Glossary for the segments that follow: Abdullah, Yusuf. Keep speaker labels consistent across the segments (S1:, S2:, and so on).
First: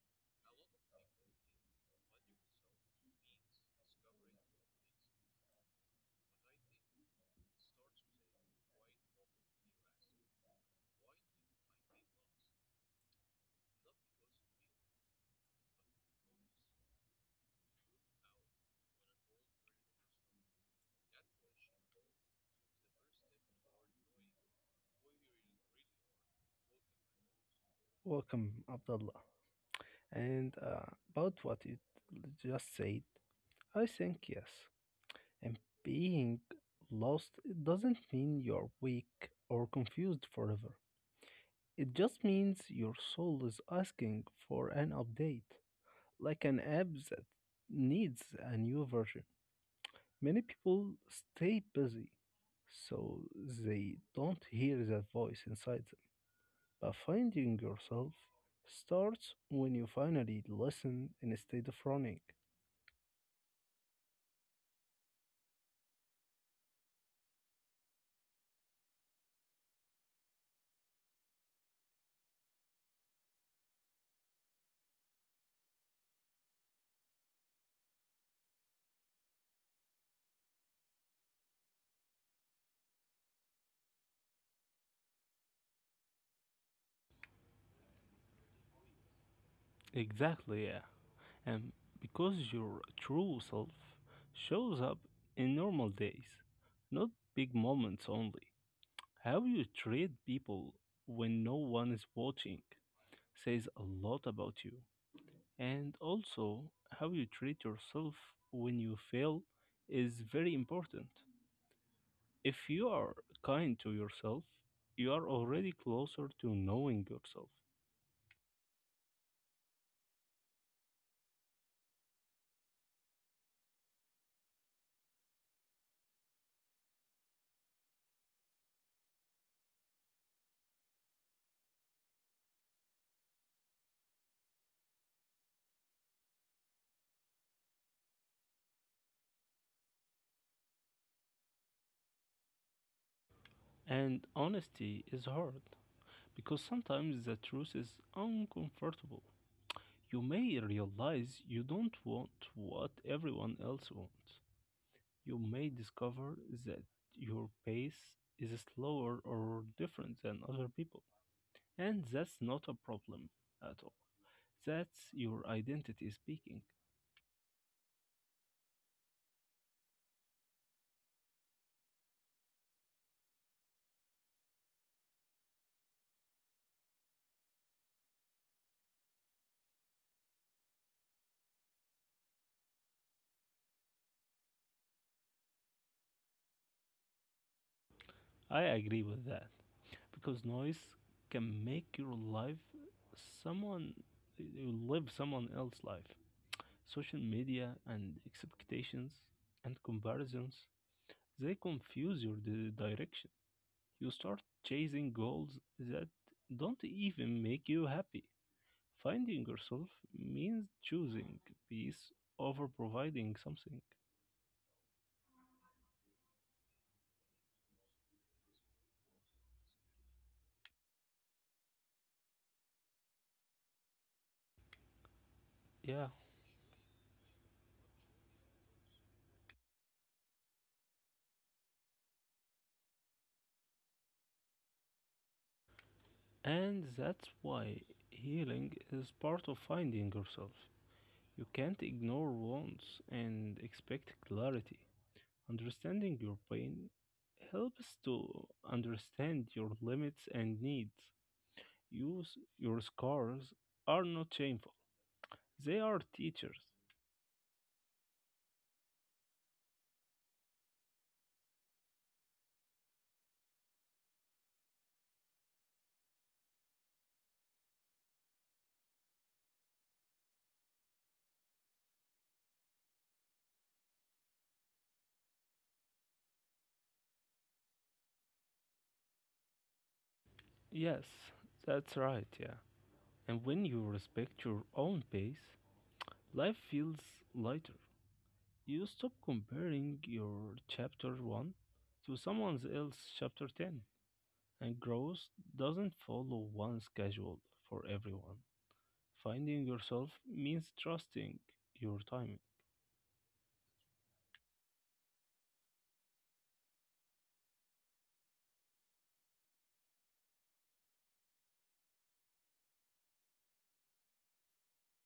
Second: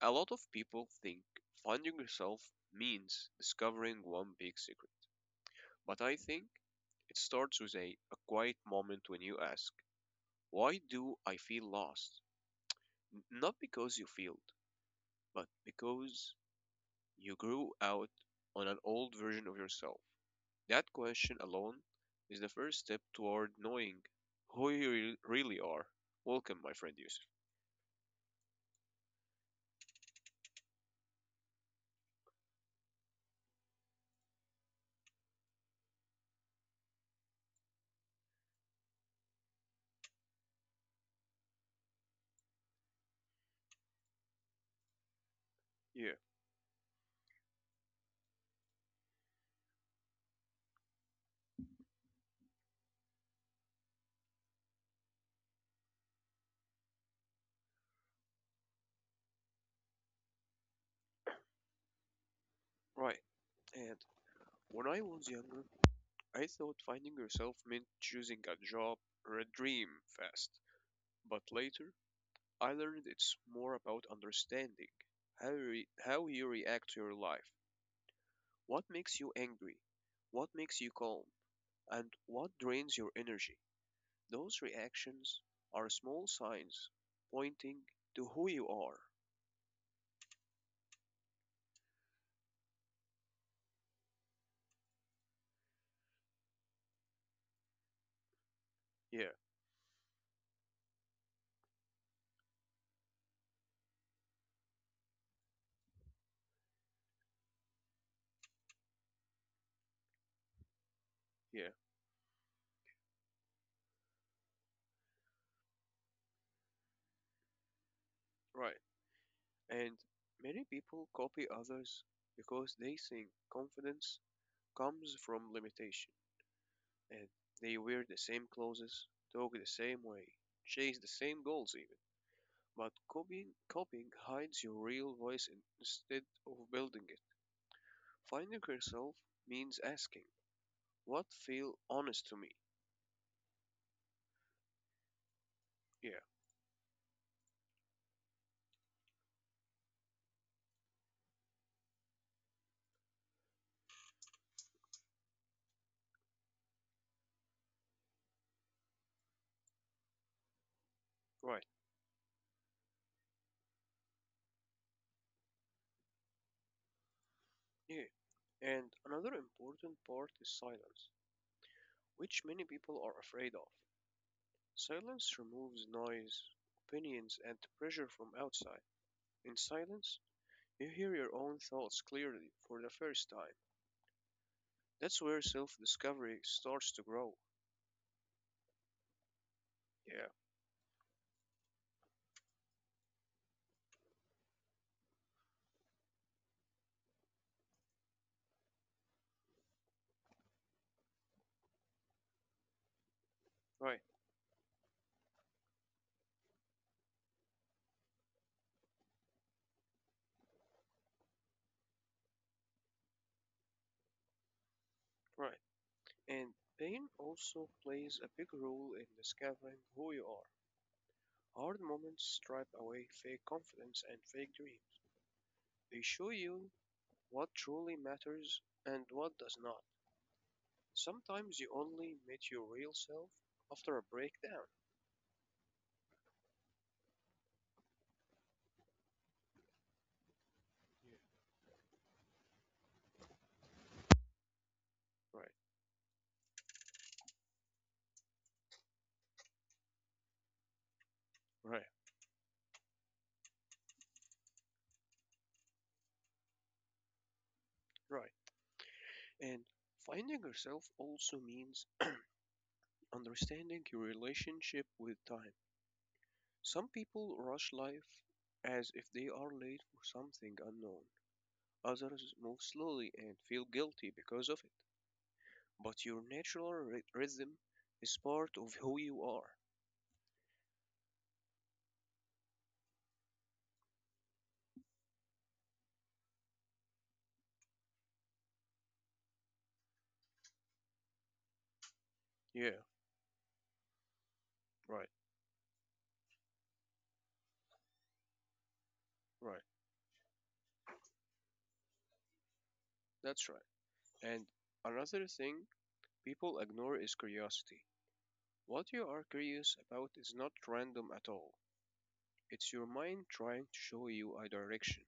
S1: A lot of people think funding yourself means discovering one big secret, but I think it starts with a quiet moment when you ask, why do I feel lost? Not because you failed, but because you grew out on an old version of yourself. That question alone is the first step toward knowing who you really are. Welcome, my friend Yusuf.
S2: Welcome, Abdullah. And About what you just said, I think yes. And being lost it doesn't mean you're weak or confused forever. It just means your soul is asking for an update,
S1: Yeah,
S2: like an app that needs a new version. Many people stay busy, so they don't hear that voice inside. But finding yourself starts when you finally listen instead of running.
S1: right. And when I was younger, I thought finding yourself meant choosing a job or a dream fast. But later, I learned it's more about understanding how you react to your life, what makes you angry, what makes you calm, and what drains your energy. Those reactions are small signs pointing to who you are.
S2: Exactly, yeah. And because your true self shows up in normal days, not big moments only.
S1: Yeah,
S2: How you treat people when no one is watching says a lot about you. And also, how you treat yourself when you fail is very important.
S1: yeah,
S2: If you are kind to yourself, you are already closer to knowing yourself.
S1: right. And many people copy others because they think confidence comes from limitation, and they wear the same clothes, talk the same way, chase the same goals even. But copying hides your real voice instead of building it. Finding yourself means asking, what feel honest to me?
S2: And honesty is hard
S1: Yeah,
S2: because sometimes the truth is uncomfortable. You may realize you don't want what everyone else wants. You may discover that your pace is slower or different than other people.
S1: right.
S2: And that's not a problem at all. That's your identity speaking.
S1: Yeah, and another important part is silence, which many people are afraid of. Silence removes noise, opinions, and pressure from outside. In silence, you hear your own thoughts clearly for the first time. That's where self discovery starts to grow.
S2: I agree with that,
S1: Yeah,
S2: because noise can make your life someone you live someone else's life. Social media and expectations and comparisons they confuse your direction. You
S1: right,
S2: start chasing goals that don't even make you happy. Finding yourself means choosing peace over providing something.
S1: right. And pain also plays a big role in discovering who you are. Hard moments strip away fake confidence and fake dreams. They
S2: Yeah,
S1: show you what truly matters and what does not. Sometimes you only meet your real self after a breakdown.
S2: and that's why healing is part of finding yourself.
S1: Yeah.
S2: You can't ignore wants and expect clarity.
S1: Right,
S2: Understanding your pain helps to understand your limits and needs.
S1: right,
S2: Use your scars are not shameful. They are teachers.
S1: right. And finding yourself also means understanding your relationship with time. Some people rush life as if they are late for something unknown. Others move slowly and feel guilty because of it. But your natural rhythm is part of who you are.
S2: Yes, that's right, yeah. And when you respect your own pace, life feels lighter. You stop comparing your chapter 1 to someone
S1: Yeah,
S2: else's chapter 10. And
S1: right,
S2: growth doesn't follow one schedule for everyone. Finding
S1: right.
S2: yourself means trusting your timing.
S1: That's right. And another thing people ignore is curiosity. What you are curious about is not random at all. It's your mind trying to show you a direction.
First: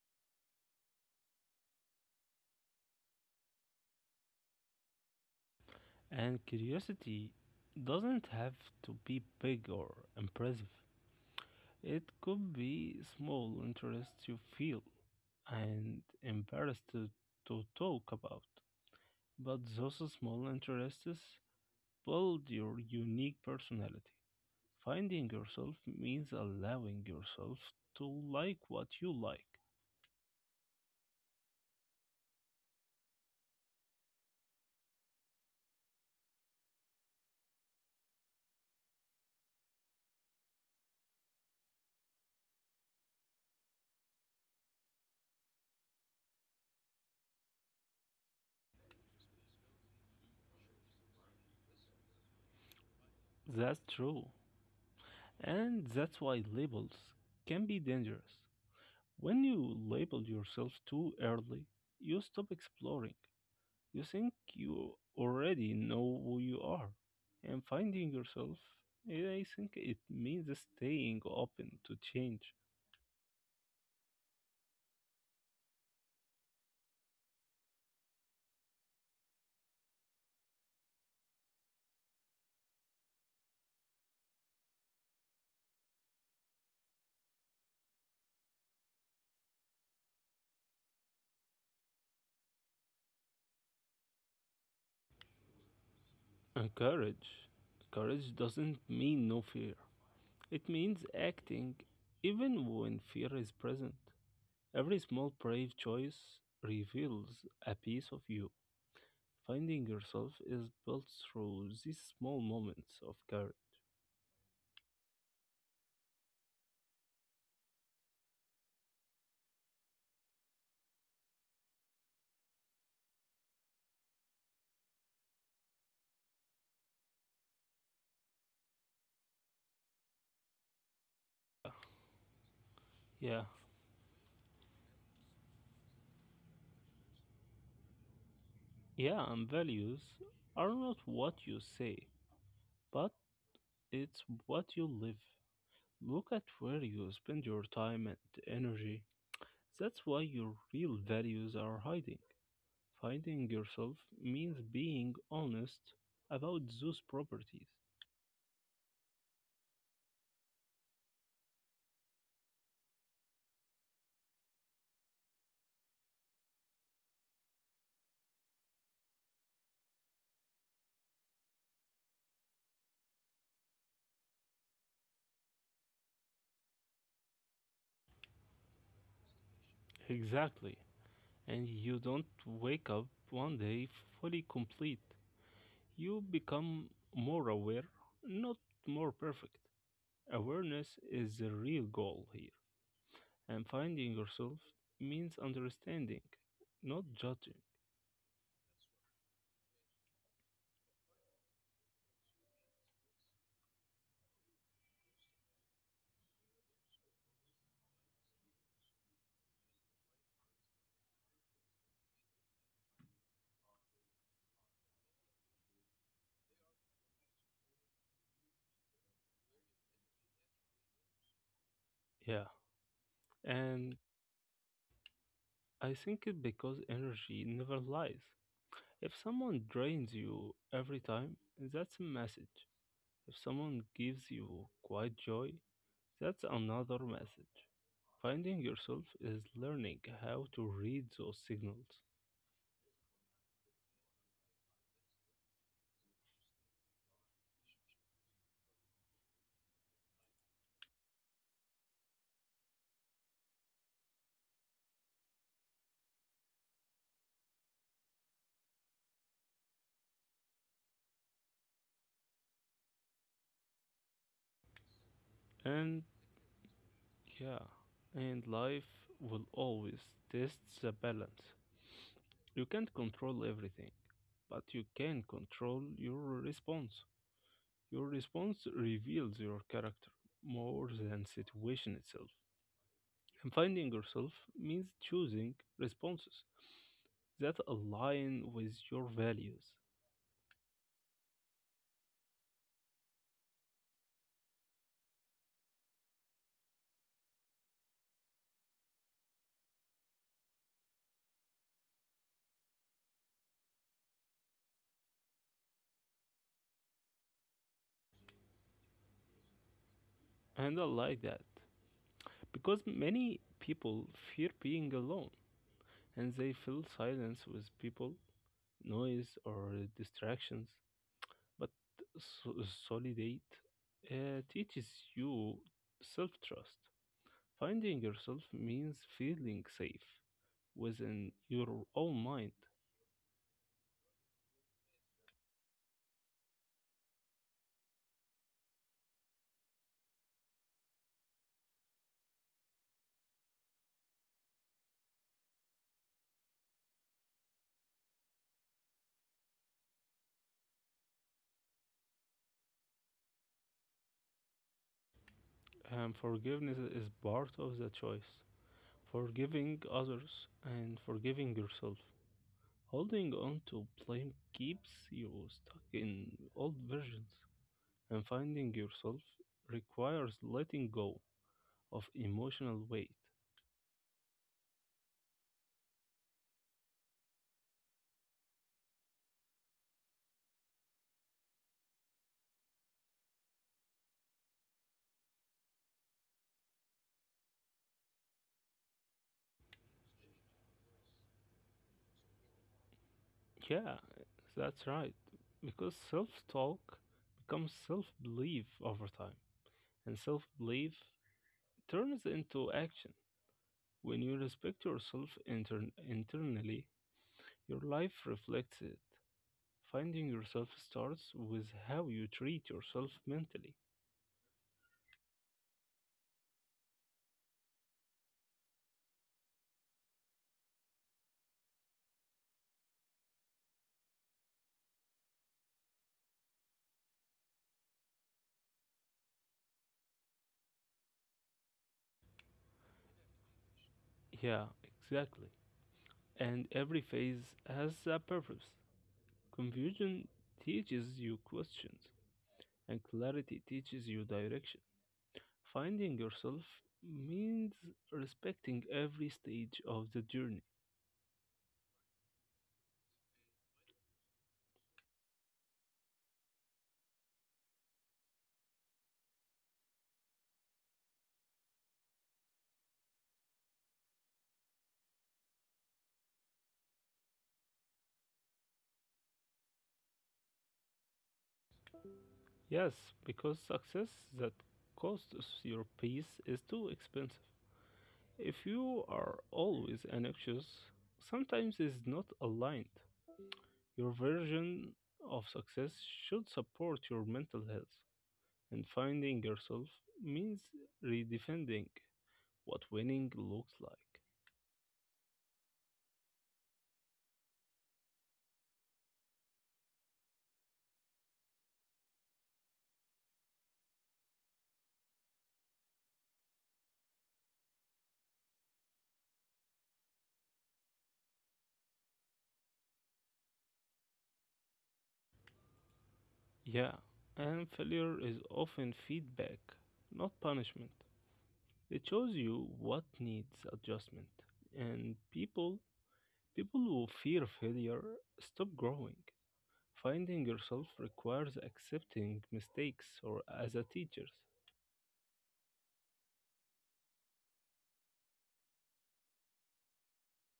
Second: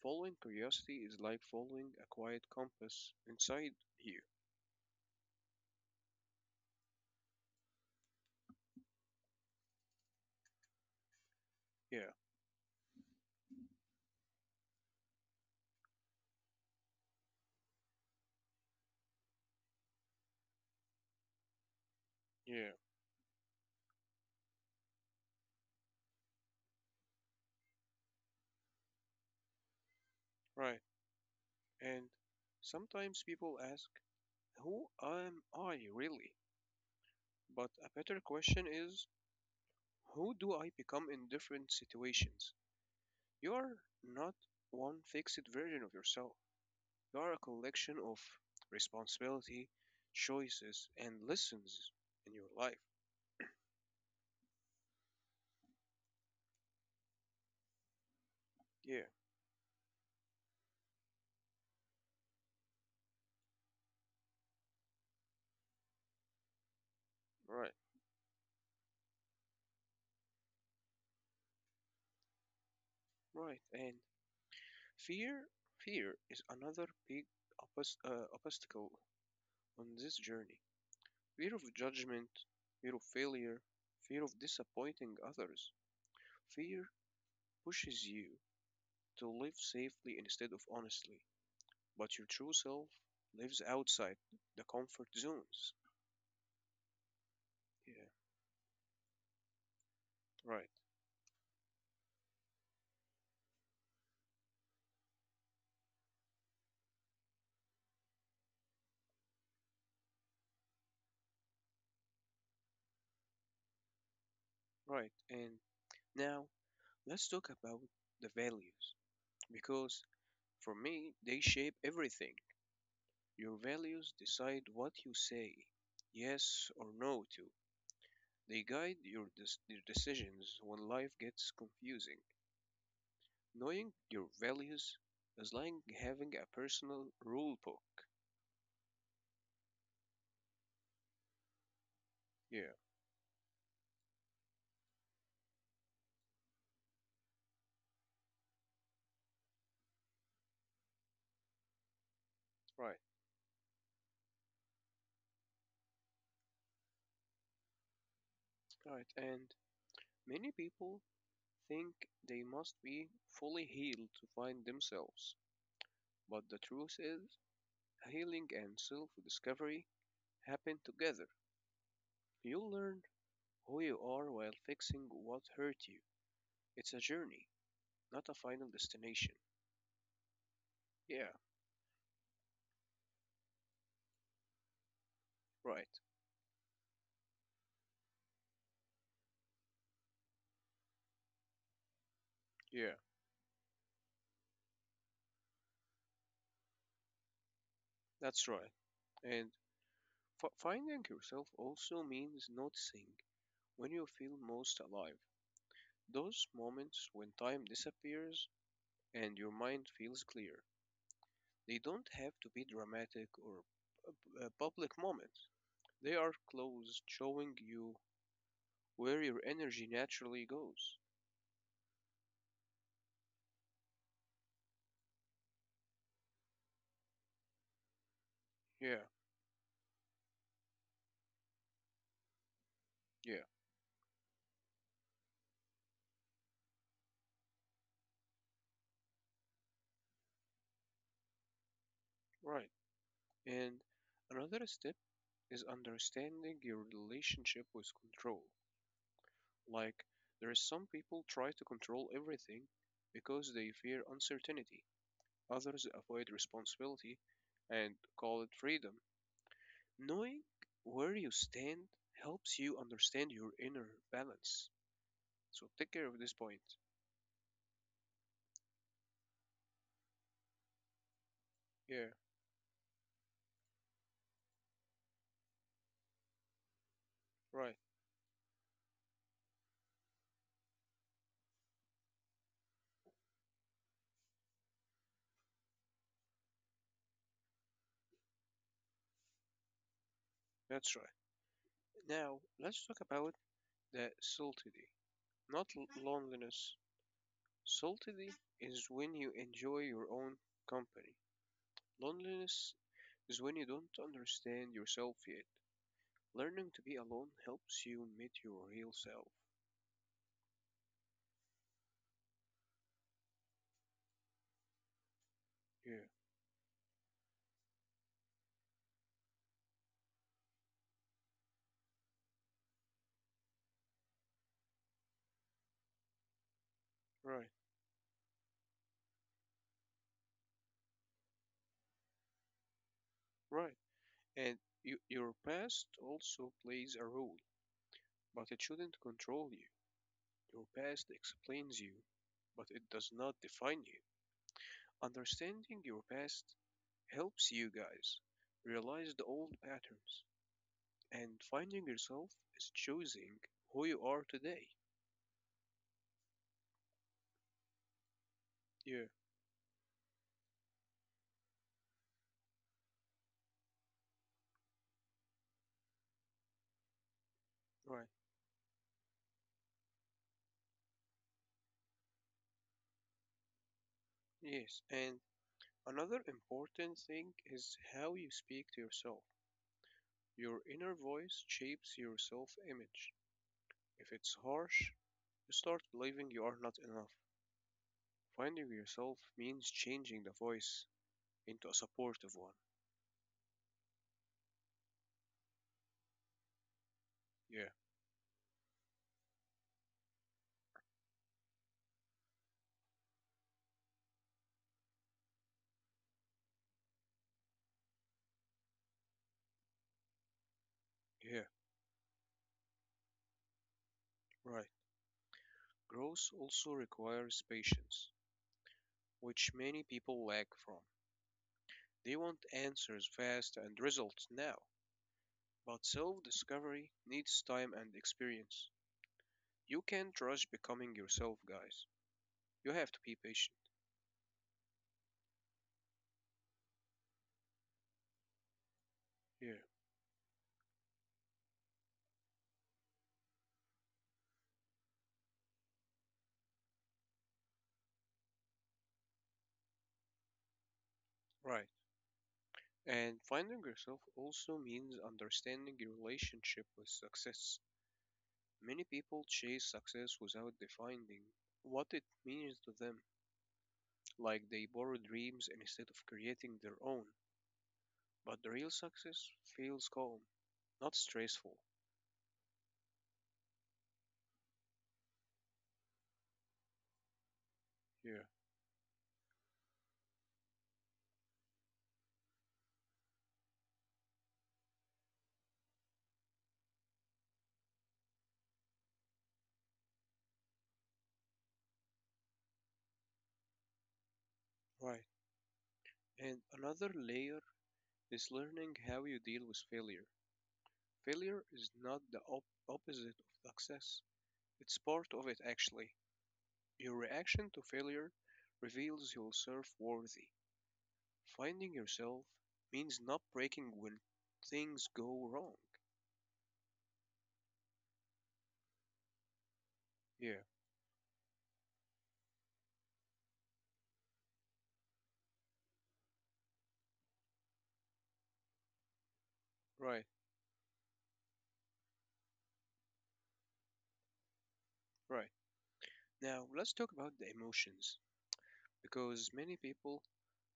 S1: Following curiosity is like following a quiet compass inside you.
S2: And curiosity doesn't have to be big or impressive.
S1: Yeah,
S2: It could be small interests you feel and embarrassed to talk about. But those small interests build
S1: yeah,
S2: your unique personality. Finding yourself means allowing yourself to like what you like.
S1: right. And sometimes people ask, who am I really? But a better question is, who do I become in different situations? You are not one fixed version of yourself. They are a collection of responsibility, choices, and lessons in your life.
S2: That's true. And that's why labels can be dangerous.
S1: Yeah,
S2: When you label yourself too early, you stop exploring. You think you already know who you are. And
S1: right,
S2: finding yourself, I think it means staying open to change.
S1: right. And fear, fear is another big obstacle on this journey. Fear of judgment, fear of failure, fear of disappointing others. Fear pushes you to live safely instead of honestly, but your true self lives outside the comfort zones.
S2: And courage.
S1: Yeah,
S2: Courage doesn't mean no fear,
S1: right,
S2: it means acting even when fear is present. Every small brave choice reveals a piece of you. Finding yourself is built through these small moments of courage.
S1: right. And now let's talk about the values, because for me, they shape everything. Your values decide what you say yes or no to. They guide your, your decisions when life gets confusing.
S2: Yeah,
S1: Knowing your values is like having a personal rule book.
S2: yeah, and values are not what you say,
S1: Yeah,
S2: but it's what you live. Look at where you spend your time and energy. That's why your real values are hiding.
S1: right.
S2: Finding yourself means being honest about those properties.
S1: Right, and many people think they must be fully healed to find themselves. But the truth is, healing and self discovery happen together. You'll learn who you are while fixing what hurt you. It's a journey, not a final destination.
S2: Exactly.
S1: Yeah,
S2: And you don't wake up one day fully complete.
S1: right.
S2: You become more aware, not more perfect. Awareness is the real goal here.
S1: Yeah,
S2: And finding yourself means understanding, not judging.
S1: that's right. And finding yourself also means noticing when you feel most alive. Those moments when time disappears and your mind feels clear. They don't have to be dramatic or public moments. They are closed, showing you where your energy naturally goes.
S2: Yeah. And I think it because energy never lies.
S1: Yeah,
S2: If someone drains you every time, that's a message. If
S1: yeah,
S2: someone gives you quiet joy, that's another message. Finding yourself is learning how to read those signals.
S1: right. And another step is understanding your relationship with control. Like, there is some people try to control everything because they fear uncertainty. Others avoid responsibility and call it freedom. Knowing where you stand helps you understand your inner balance. So take
S2: And
S1: care of this point.
S2: Yeah, and life will always test the balance.
S1: Yeah,
S2: You can't control everything, but you can control your response.
S1: right.
S2: Your response reveals your character more than situation itself. And finding yourself means choosing responses that align with your values.
S1: That's right. Now, let's talk about the solitude, not loneliness. Solitude is when you enjoy your own company. Loneliness is when you don't understand yourself yet. Learning to be alone helps you meet your real self.
S2: And I like that because many people fear being alone
S1: Yeah,
S2: and they fill silence with people, noise, or distractions, but so- solidate teaches you self trust.
S1: right,
S2: Finding yourself means feeling safe within your own mind.
S1: right. And you, your past also plays a role, but it shouldn't control you. Your past explains you, but it does not define you. Understanding your past helps you guys realize the old patterns, and finding yourself is choosing who you are today.
S2: And forgiveness is part of the choice.
S1: Yeah,
S2: Forgiving others and forgiving yourself. Holding on to blame keeps you stuck in old versions.
S1: right.
S2: And finding yourself requires letting go of emotional weight.
S1: Yes, and another important thing is how you speak to yourself. Your inner voice shapes your self image. If it's harsh, you start believing you are not enough. Finding yourself means changing the voice into a supportive one.
S2: Yeah, that's right. Because self talk becomes
S1: Yeah,
S2: self belief over time, and self belief turns into action. When you respect yourself internally, your life reflects it. Finding yourself starts
S1: yeah,
S2: with how you treat yourself mentally.
S1: right. Growth also requires patience, which many people lack from. They want answers fast and results now, but self discovery needs time and experience. You can't rush becoming yourself, guys. You have to be patient.
S2: Yeah, exactly. And every phase has a purpose.
S1: Yeah,
S2: Confusion teaches you questions, and clarity teaches you direction. Finding yourself means respecting every stage of the journey.
S1: right. And finding yourself also means understanding your relationship with success. Many people chase success without defining what it means to them, like they borrow dreams instead of creating their own. But the real success feels calm, not stressful.
S2: Yes, because success that costs your peace is too expensive.
S1: Yeah,
S2: If you are always anxious, sometimes is not aligned. Your version of success should support your mental health, and finding yourself means redefining what winning looks like.
S1: right. And another layer is learning how you deal with failure. Failure is not the opposite of success. It's part of it, actually. Your reaction to failure reveals you're self worthy. Finding yourself means not breaking when things go wrong.
S2: Yeah, and failure is often feedback, not
S1: Yeah,
S2: punishment. It shows you what needs adjustment, and people who fear failure stop growing.
S1: right,
S2: Finding yourself requires accepting mistakes or as a teacher.
S1: right. Now, let's talk about the emotions, because many people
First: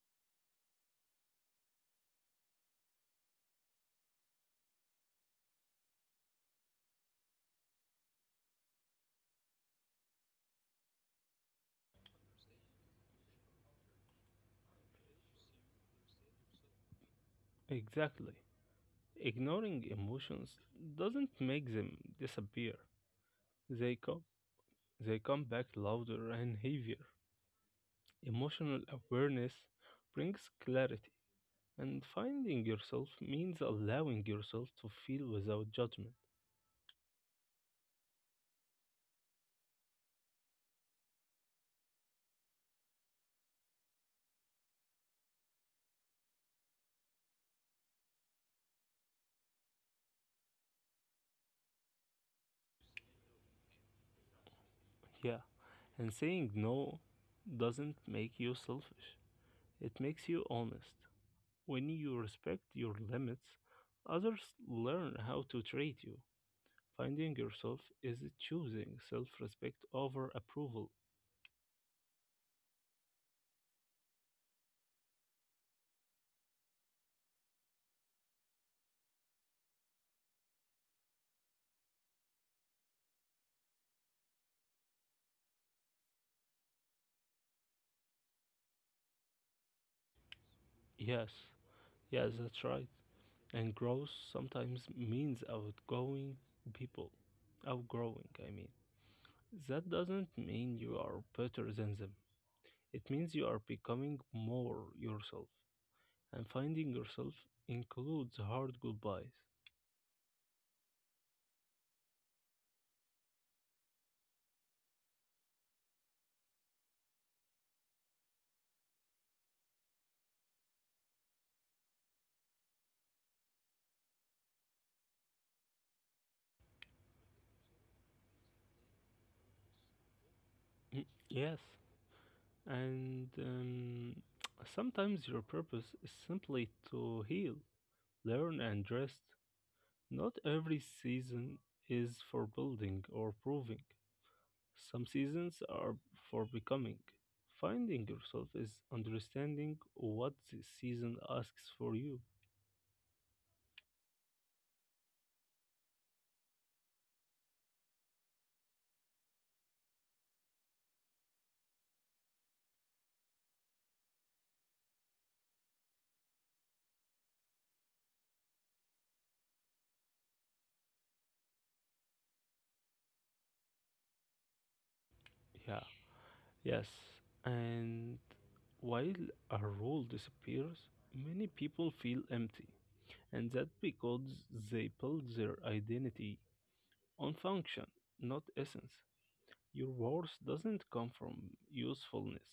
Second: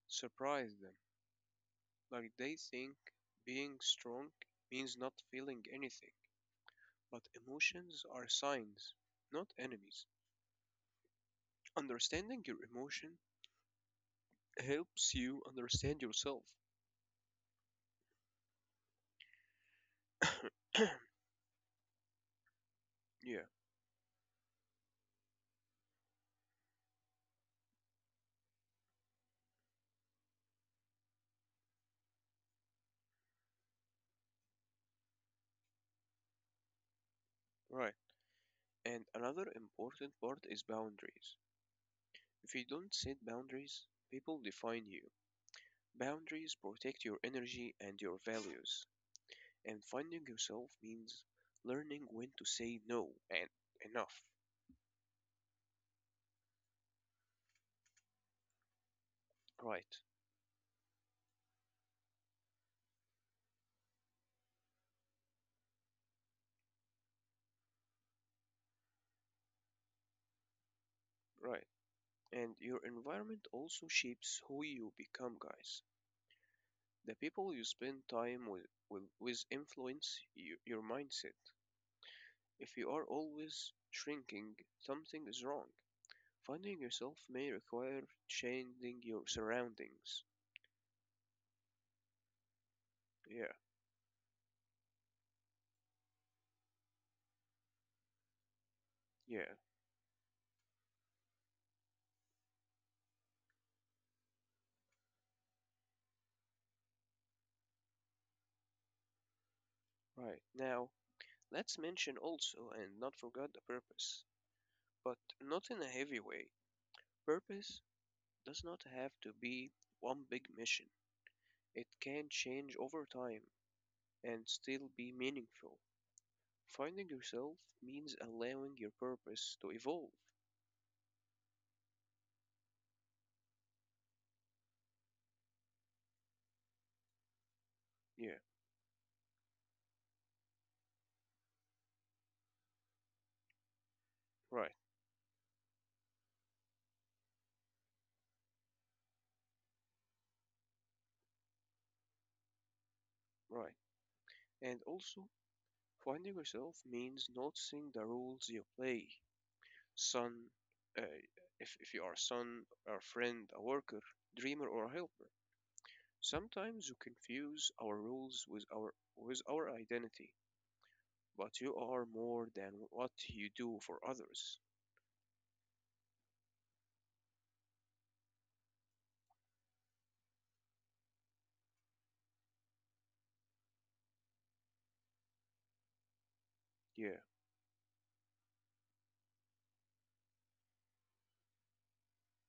S1: surprise them. Like, they think being strong means not feeling anything. But emotions are signs, not enemies. Understanding your emotion helps you understand yourself.
S2: Exactly. Ignoring emotions doesn't make them disappear.
S1: Yeah,
S2: They come they come back louder and heavier. Emotional awareness brings clarity, and finding yourself means allowing yourself to feel without judgment.
S1: right. And another important part is boundaries. If you don't set boundaries, people define you. Boundaries protect your energy and your values. And finding yourself means learning when to say no and enough.
S2: Yeah, and saying no doesn't make you selfish,
S1: Right,
S2: it makes you honest. When you respect your limits, others learn how to treat you. Finding yourself is choosing self respect over approval.
S1: right. And your environment also shapes who you become, guys. The people you spend time with will with influence you, your mindset. If you are always shrinking, something is wrong. Finding yourself may require changing your surroundings.
S2: Yes, yes, that's right.
S1: Yeah,
S2: And growth sometimes means outgoing people. Outgrowing, I mean.
S1: yeah,
S2: That doesn't mean you are better than them. It means you are becoming more yourself, and finding yourself includes hard goodbyes.
S1: right. Now, let's mention also and not forget the purpose, but not in a heavy way. Purpose does not have to be one big mission, it can change over time and still be meaningful. Finding yourself means allowing your purpose to evolve.
S2: Mm, yes, and sometimes your purpose is simply to heal,
S1: Yeah,
S2: learn, and rest. Not every season is for building or proving,
S1: right,
S2: some seasons are for becoming. Finding yourself is understanding what the season asks for you.
S1: right. And also, finding yourself means noticing the roles you play, son, uh, if you are a son, or a friend, a worker, dreamer, or a helper. Sometimes you confuse our roles with our identity, but you are more than what you do for others.
S2: Yeah, yes, and while a role disappears, many people feel empty, and that's because they build their identity
S1: Yeah,
S2: on function, not essence. Your worth doesn't come from usefulness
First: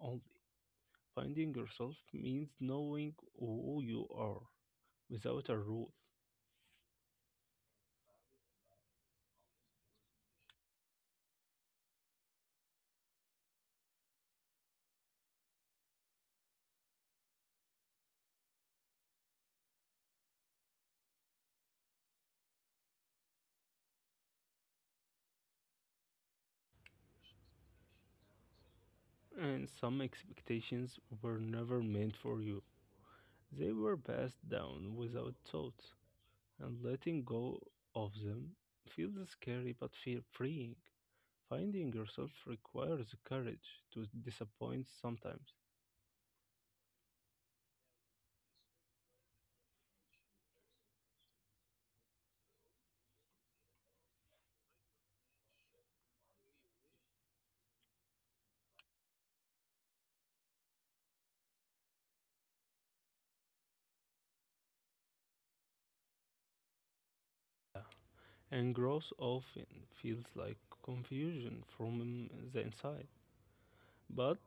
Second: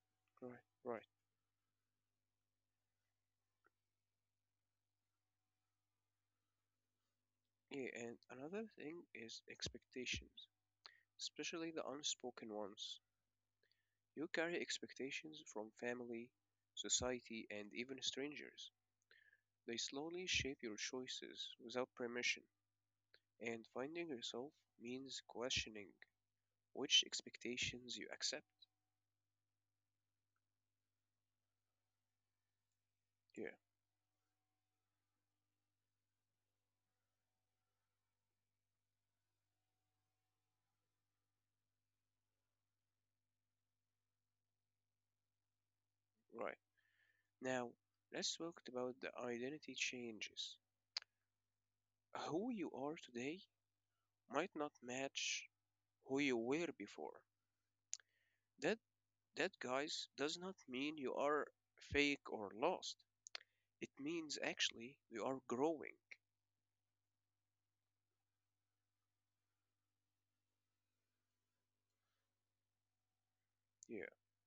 S2: only.
S1: right, right.
S2: Finding yourself means knowing who you are without a rule.
S1: Yeah, and another thing is expectations, especially the unspoken ones. You carry expectations from family, society, and even strangers. They slowly shape your choices without permission. And finding yourself means questioning which expectations you accept.
S2: And some expectations were never meant for you.
S1: Yeah,
S2: They were passed down without thought, and letting go of them feels scary but feel freeing. Finding yourself requires courage to disappoint sometimes.
S1: right. Now, let's talk about the identity changes. Who you are today might not match who you were before. That that guys does not mean you are fake or lost. It means actually you are growing.
S2: And growth often feels like confusion from the inside.
S1: Yeah,
S2: But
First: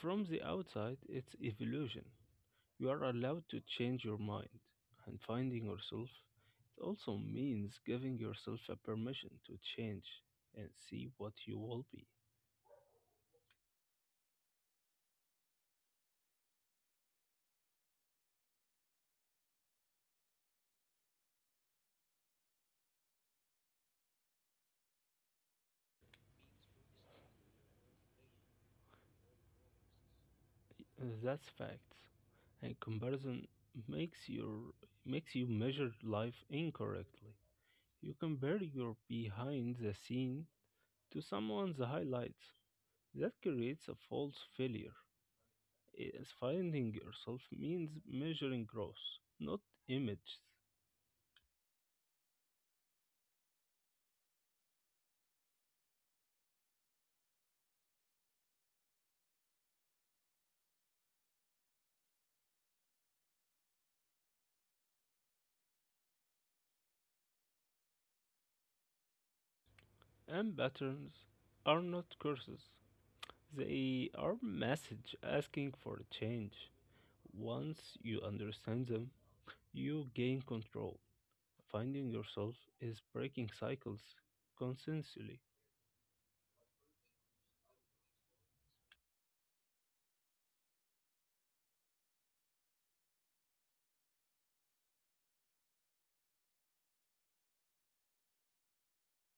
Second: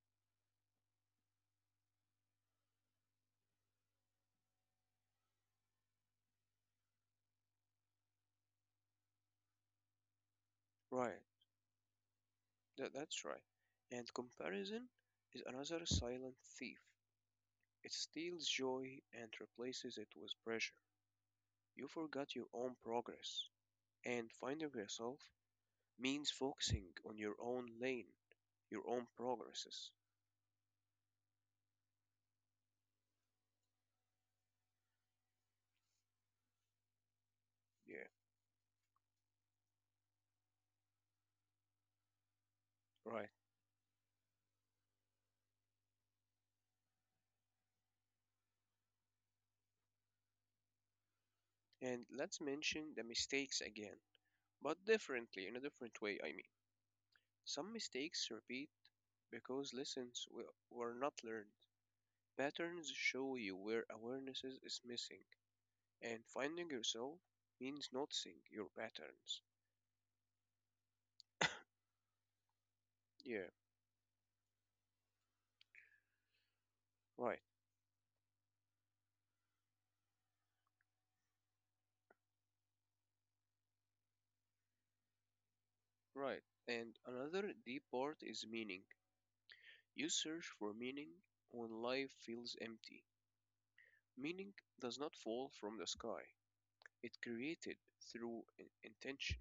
S2: from the outside, it's evolution. You are allowed to change your mind and finding yourself. It also means giving yourself a permission to change and see
S1: right.
S2: what you will be.
S1: That's right. And comparison is another silent thief. It steals joy and replaces it with pressure. You forgot your own progress, and finding yourself means focusing on your own lane, your own progresses.
S2: That's facts. And comparison makes your makes you measure life incorrectly.
S1: Yeah,
S2: You compare your behind the scene to someone's highlights.
S1: right.
S2: That creates a false failure, as finding yourself means measuring growth, not images.
S1: And let's mention the mistakes again, but differently, in a different way, I mean. Some mistakes repeat because lessons were not learned. Patterns show you where awareness is missing, and finding yourself means noticing your patterns.
S2: And patterns are not curses,
S1: Yeah,
S2: they are message asking for a change.
S1: right,
S2: Once you understand them, you gain control. Finding yourself is breaking cycles consensually.
S1: right. And another deep part is meaning. You search for meaning when life feels empty. Meaning does not fall from the sky. It created through intention.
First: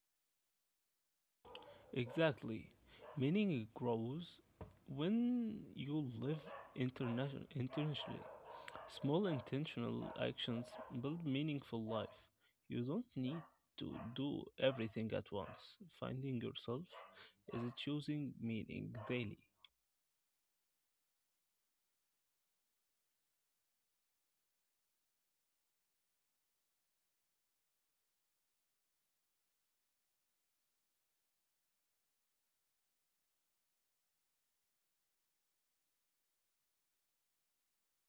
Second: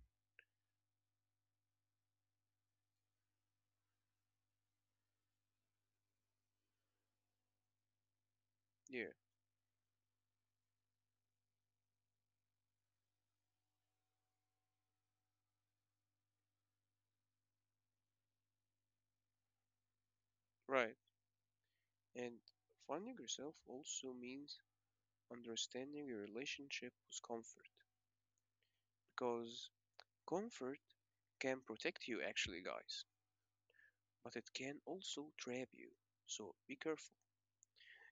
S2: Exactly. Meaning grows when you live intentionally.
S1: Yeah,
S2: Small intentional actions build meaningful life. You don't need to do everything at once. Finding yourself is choosing meaning daily.
S1: right. And finding yourself also means understanding your relationship with comfort, because comfort can protect you actually, guys, but it can also trap you. So be careful.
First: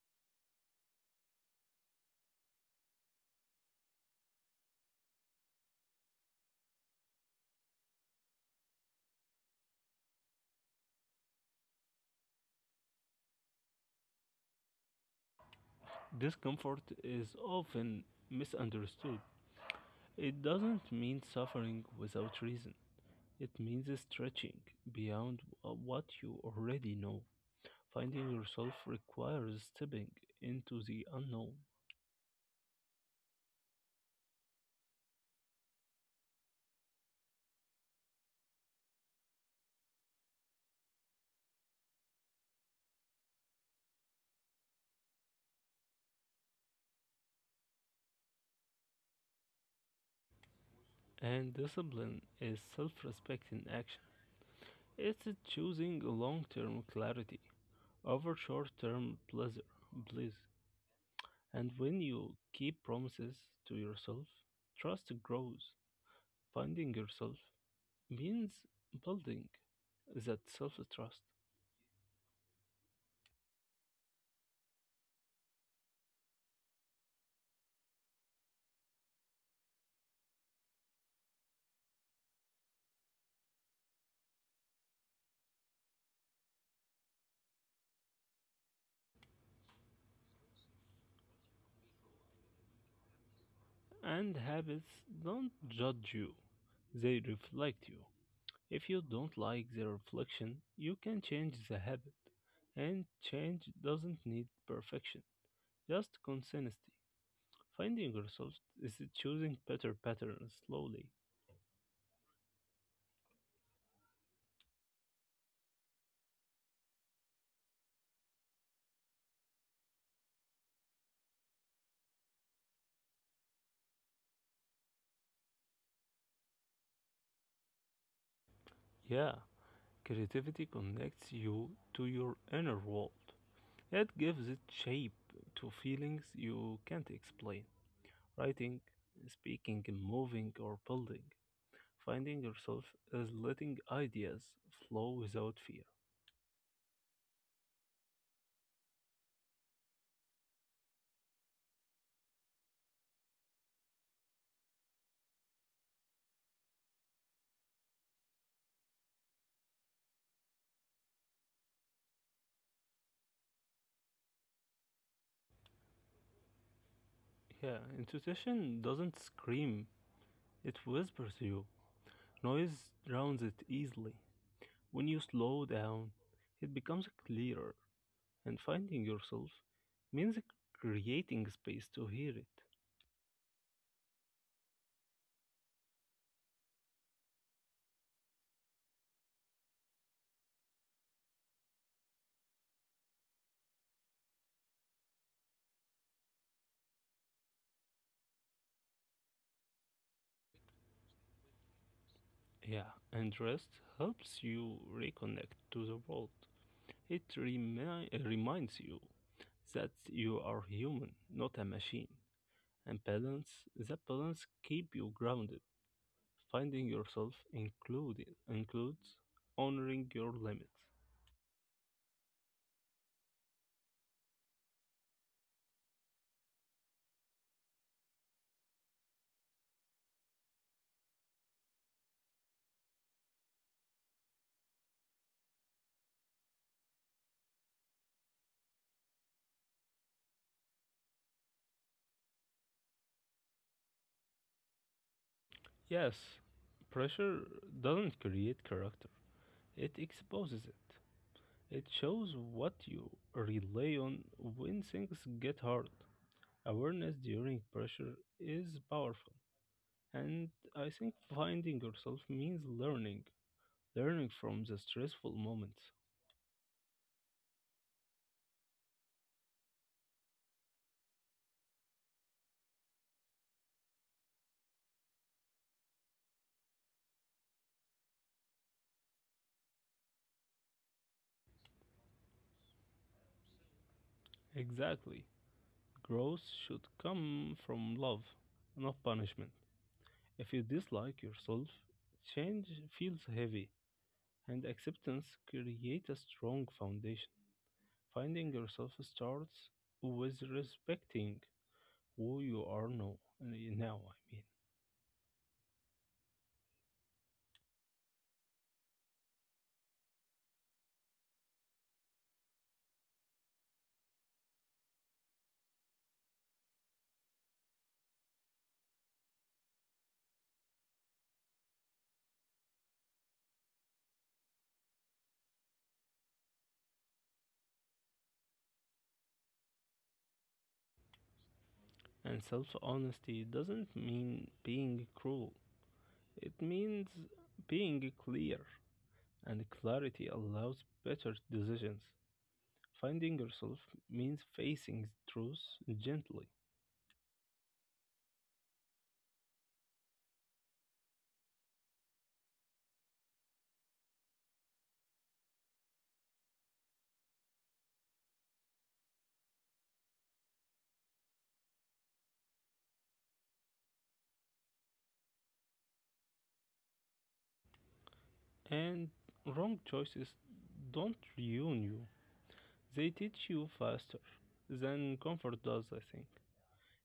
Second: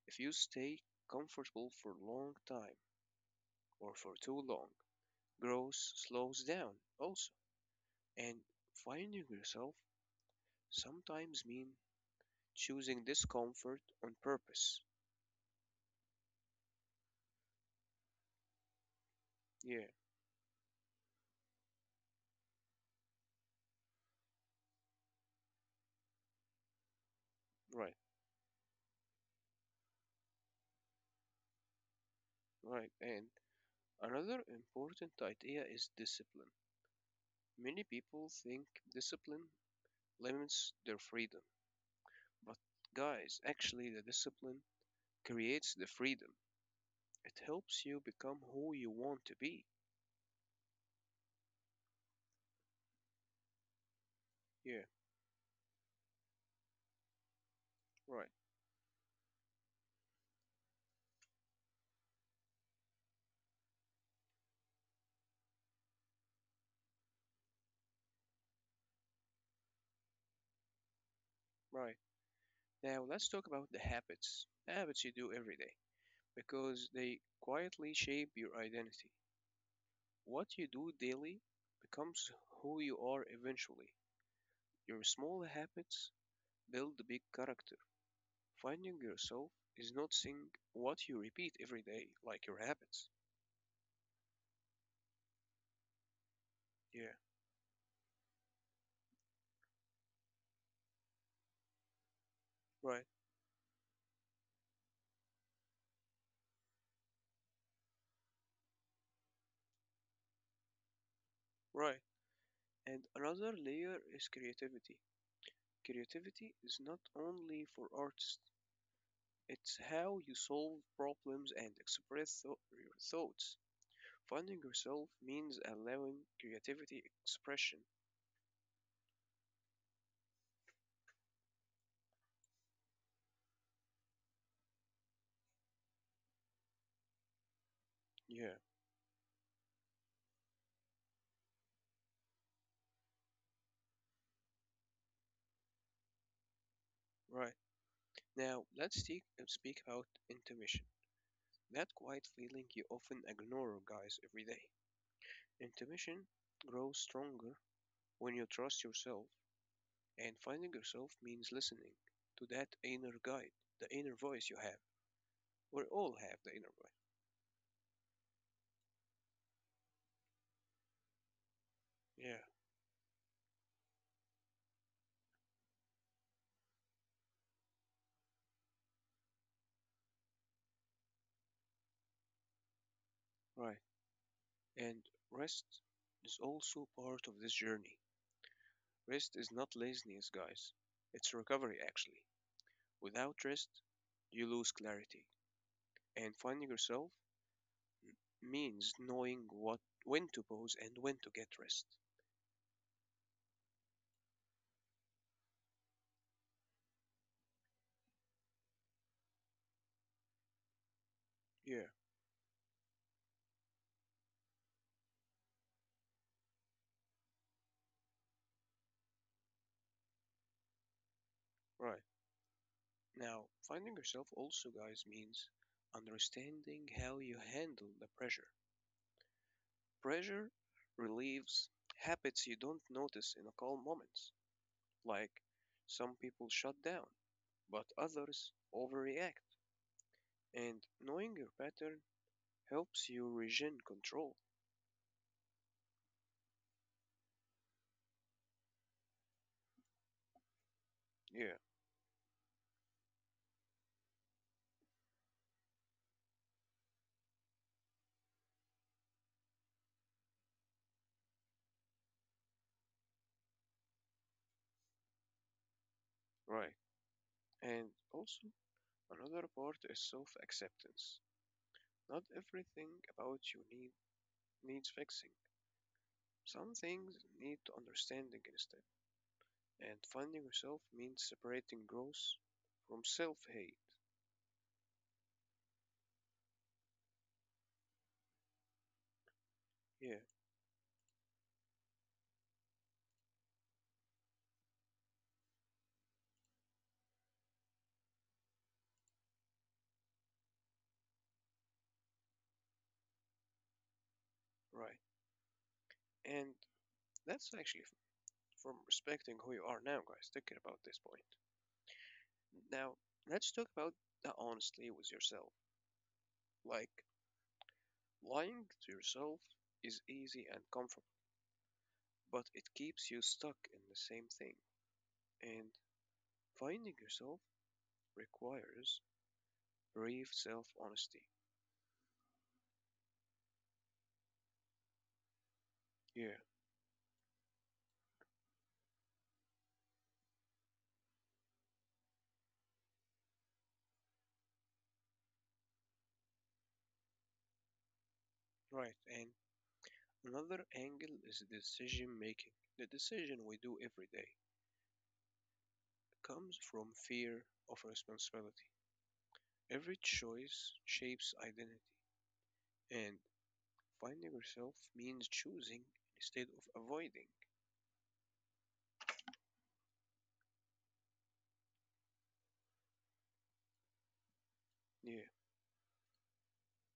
S1: If you stay comfortable for a long time or for too long, growth slows down also. And finding yourself sometimes mean choosing discomfort on purpose.
S2: Discomfort is often misunderstood.
S1: Yeah,
S2: It doesn't mean suffering without reason. It means stretching beyond what you already know.
S1: right,
S2: Finding yourself requires stepping into the unknown,
S1: right. And another important idea is discipline. Many people think discipline limits their freedom, but guys, actually, the discipline creates the freedom. It helps you become who you want to be.
S2: and discipline is self respect in action.
S1: Yeah,
S2: It's choosing long term clarity
S1: right,
S2: over short term pleasure, bliss. And when you keep promises to yourself, trust grows. Finding yourself means building that self trust.
S1: right. Now let's talk about the habits. Habits you do every day because they quietly shape your identity. What you do daily becomes who you are eventually. Your small habits build a big character. Finding yourself is noticing what you repeat every day, like your habits.
S2: And habits don't judge you,
S1: Yeah,
S2: they reflect you. If you don't like the reflection, you can change the habit. And
S1: right,
S2: change doesn't need perfection, just consistency. Finding yourself is choosing better patterns slowly.
S1: right. And another layer is creativity. Creativity is not only for artists, it's how you solve problems and express your thoughts. Finding yourself means allowing creativity expression.
S2: Yeah, creativity connects you to your inner world. It gives it shape to feelings you can't explain.
S1: Yeah,
S2: Writing, speaking, moving, or building. Finding yourself is letting ideas flow without fear.
S1: right. Now, let's take, speak about intuition, that quiet feeling you often ignore, guys, every day. Intuition grows stronger when you trust yourself, and finding yourself means listening to that inner guide, the inner voice you have. We all have the inner voice.
S2: Yeah, intuition doesn't scream, it whispers you.
S1: Yeah,
S2: Noise drowns it easily. When you slow down, it becomes clearer, and finding yourself means creating space to hear it.
S1: right. And rest is also part of this journey. Rest is not laziness, guys, it's recovery, actually. Without rest, you lose clarity, and finding yourself means knowing what when to pause and when to get rest.
S2: Yeah, and rest helps you reconnect to the world. It reminds you that you are human, not a
S1: Yeah,
S2: machine. And balance, that balance keep you grounded. Finding yourself included includes honoring your limits.
S1: right. Now, finding yourself also, guys, means understanding how you handle the pressure. Pressure relieves habits you don't notice in a calm moments. Like some people shut down, but others overreact. And knowing your pattern helps you regain control.
S2: Yes, pressure doesn't create character; it exposes it.
S1: Yeah,
S2: It shows what you rely on when things get hard. Awareness during pressure is powerful, and I think finding yourself means learning from the stressful moments.
S1: right. And also, another part is self acceptance. Not everything about you needs means fixing. Some things need understanding instead. And finding yourself means separating growth from self hate.
S2: Exactly. Growth should come from love, not punishment.
S1: Yeah,
S2: If you dislike yourself, change feels heavy, and acceptance creates a strong foundation. Finding yourself starts with respecting who you are now, now I mean.
S1: right. And that's actually from respecting who you are now, guys. Thinking about this point. Now, let's talk about the honesty with yourself. Like, lying to yourself is easy and comfortable, but it keeps you stuck in the same thing. And finding yourself requires brave self honesty.
S2: And self honesty doesn't mean being cruel,
S1: Yeah,
S2: it means being clear. And clarity allows better decisions. Finding yourself means facing truth gently.
S1: right. And another angle is decision making. The decision we do every day comes from fear of responsibility. Every choice shapes identity, and finding yourself means choosing instead of avoiding.
S2: And wrong choices don't ruin you, they teach you faster than
S1: Yeah,
S2: comfort does, I think.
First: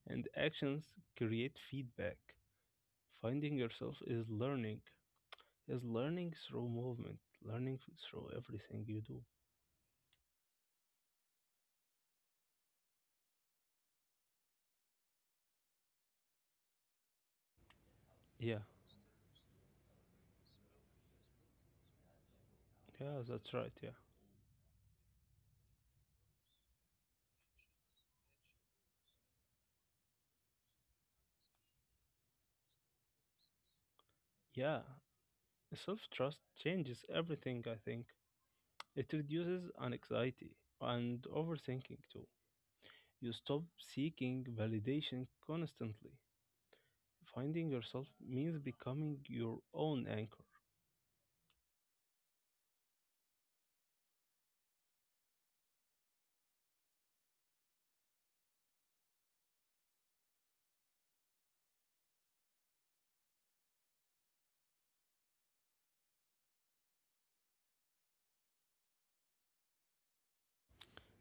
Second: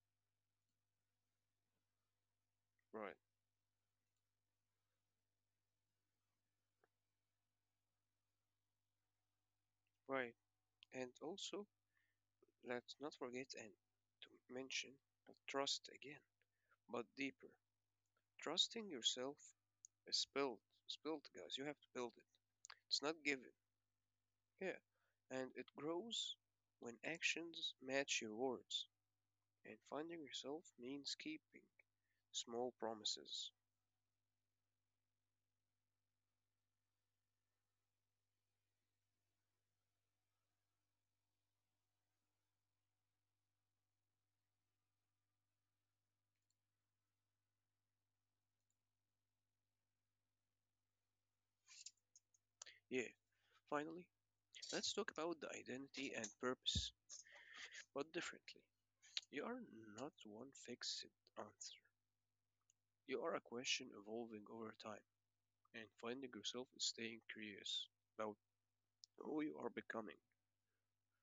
S2: And actions create feedback.
S1: right,
S2: Finding yourself is learning through movement, learning through everything you do.
S1: right. And also, let's not forget and to mention trust again, but deeper.
S2: Yeah,
S1: Trusting yourself is built. It's built, guys. You have to build it. It's not
S2: yeah,
S1: given.
S2: that's right. Yeah,
S1: Yeah, and it grows when actions match your words, and finding yourself means keeping small promises.
S2: yeah. Self trust changes everything, I think. It reduces anxiety and overthinking too. You stop seeking validation constantly. Finding yourself means becoming your own anchor.
S1: Yeah, finally, let's talk about the identity and purpose, but differently. You are not one fixed answer. You are a question evolving over time, and finding yourself is staying curious about who you are becoming.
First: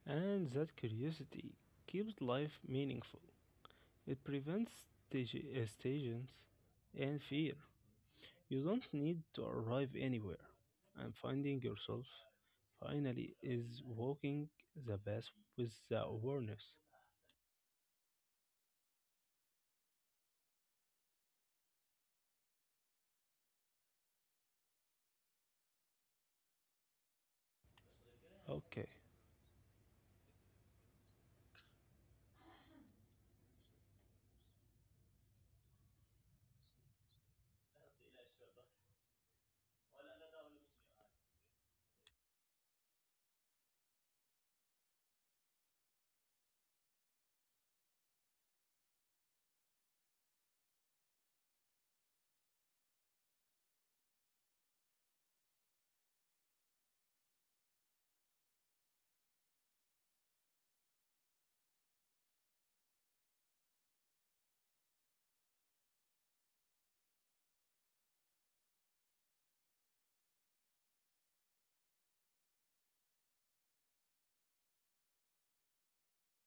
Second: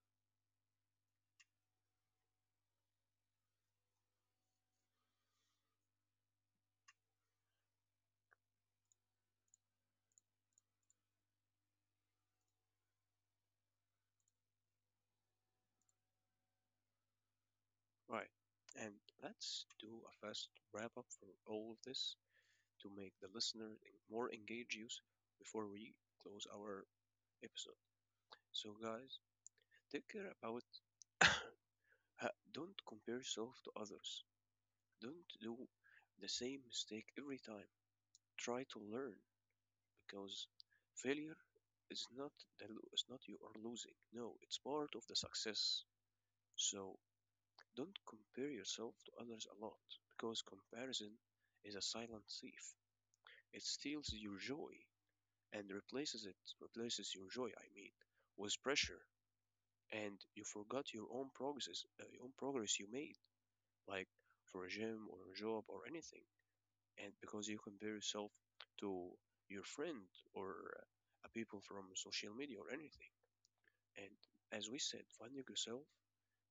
S2: And that curiosity keeps life meaningful. It prevents stagnance and fear. You don't need to arrive anywhere, and finding yourself finally is walking the path with the awareness.
S1: Right, and let's do a fast wrap up for all of this, to make the listener more engaged, use before we close our episode. So,
S2: Okay,
S1: guys, take care about don't compare yourself to others. Don't do the same mistake every time. Try to learn because failure is not not you are losing. No, it's part of the success. So don't compare yourself to others a lot because comparison is a silent thief. It steals your joy and replaces it, replaces your joy, I mean, with pressure, and you forgot your own progress you made, like for a gym or a job or anything, and because you compare yourself to your friend or people from social media or anything, and as we said, finding yourself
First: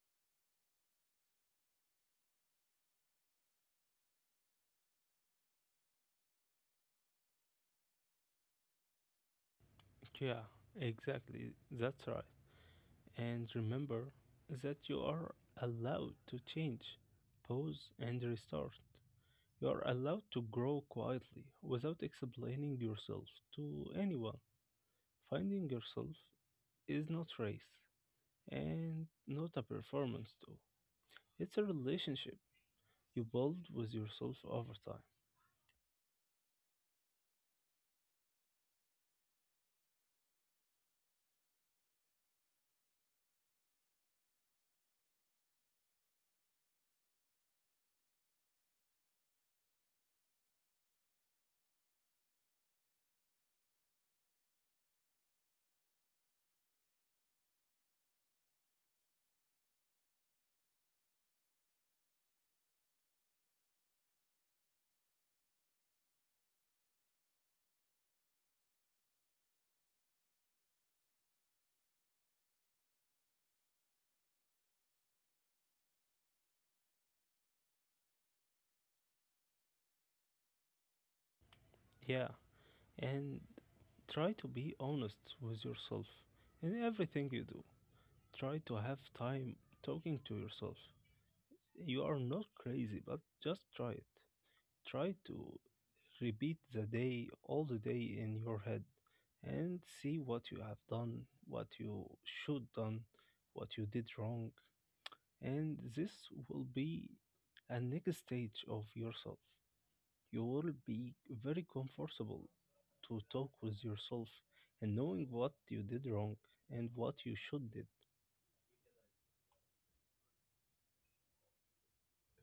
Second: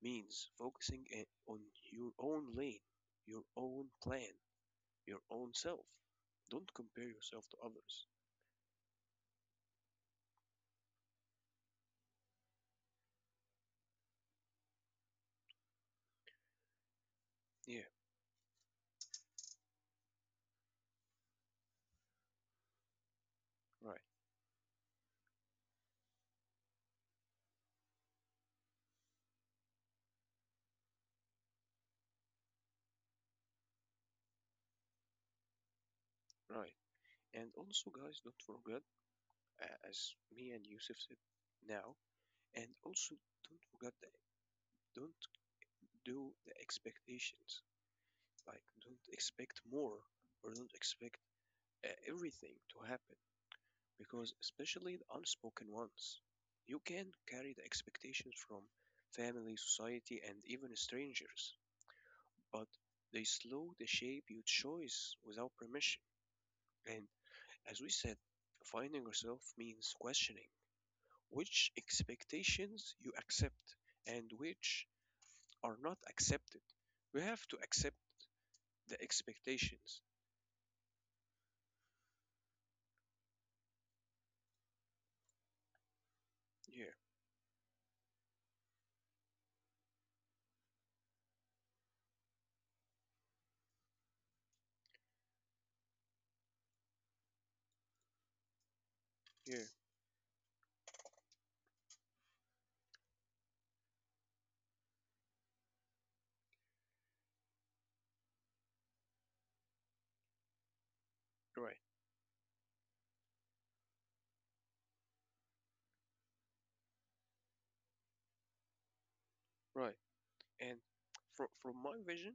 S1: means focusing on your own lane, your own plan, your own self. Don't compare yourself to others.
S2: yeah, exactly, that's right. And remember that you are allowed to change, pause,
S1: Yeah,
S2: and restart. You are allowed to grow quietly without explaining yourself to
S1: right,
S2: anyone. Finding yourself is not race and not a performance too. It's a relationship you build with yourself over time.
S1: right. And also, guys, don't forget as me and Yusuf said now. And also, don't forget that don't do the expectations. Like, don't expect more or don't expect everything to happen because, especially the unspoken ones, you can carry the expectations from family, society, and even strangers, but they slow the shape your choice without permission. And as we said, finding yourself means questioning which expectations you accept and which are not accepted. We have to accept the expectations.
S2: Yeah, and try to be honest with yourself in
S1: Yeah,
S2: everything you do. Try to have time talking to yourself. You are not crazy, but just try it. Try to repeat the day all the day in your head
S1: yeah,
S2: and see what you have done, what you should done, what you did wrong, and this will be a next stage of yourself. You will be very
S1: right,
S2: comfortable to talk with yourself and knowing what you did wrong and what you should did.
S1: right. And from my vision,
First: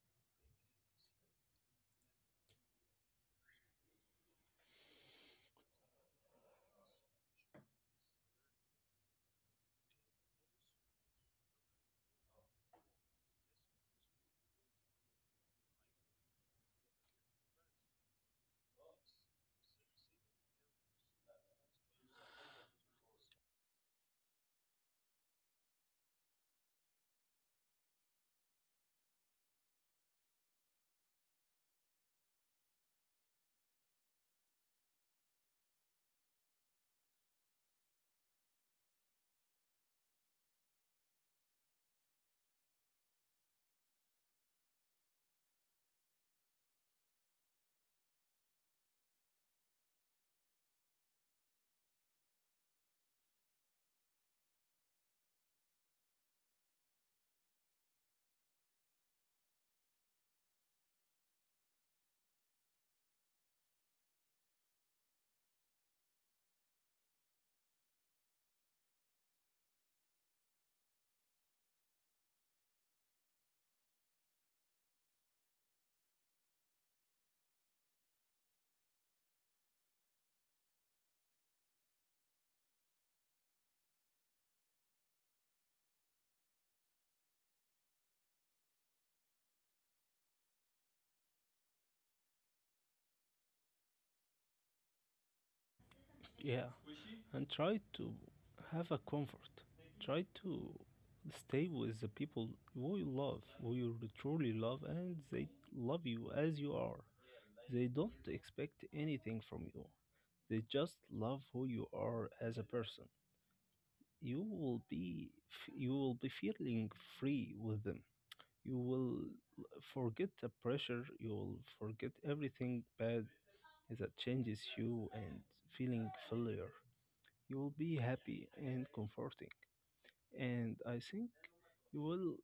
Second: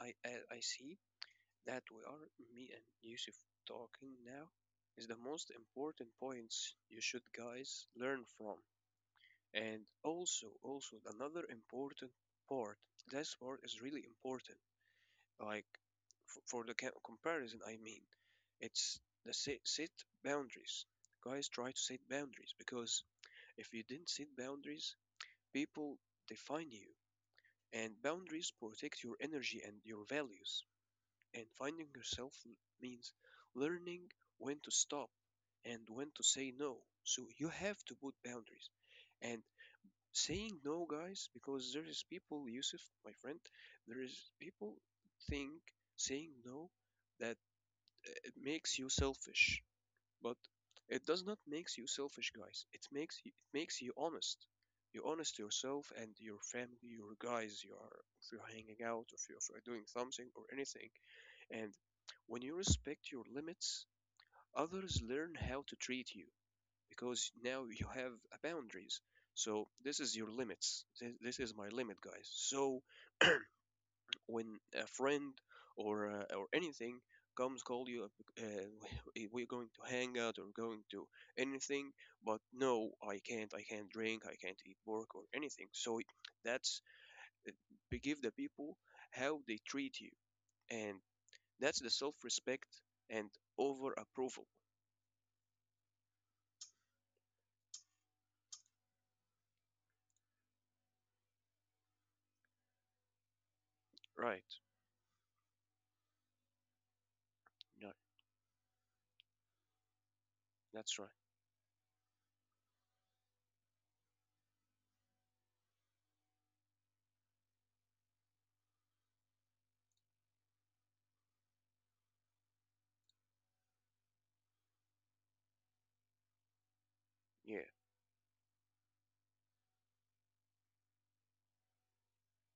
S1: I see that we are me and Yusuf talking now is the most important points you should guys learn from. And also another important part. This part is really important. Like, for the comparison I mean, it's the set boundaries, guys. Try to set boundaries because if you didn't set boundaries, people define you, and boundaries protect your energy and your values, and finding yourself means learning when to stop and when to say no. So you have to put boundaries and saying no, guys, because there is people, Yusuf, my friend, there is people think saying no that it makes you selfish, but it does not makes you selfish, guys. It makes you honest. You're honest to yourself and your family, your guys, you are if you're hanging out, if you're doing something or anything, and when you respect your limits, others learn how to treat you because now you have boundaries. So this is your limits. This is my limit, guys. So when a friend or anything comes call you, uh, we're going to hang out or going to anything, but no, I can't. I can't drink. I can't eat pork or anything. So that's uh, we give the people how they treat you, and that's the self-respect and over approval.
S2: Yeah, and try to have a comfort. Try to stay with the people who you love, who you
S1: Right.
S2: truly love, and they love you as you are.
S1: Yeah.
S2: They don't expect anything from you. They
S1: That's right.
S2: just love who you are as a person. You will be you will be feeling free with them. You will forget the pressure, you will forget everything bad that changes you and feeling failure.
S1: Yeah.
S2: You will be happy and comforting. And I think you will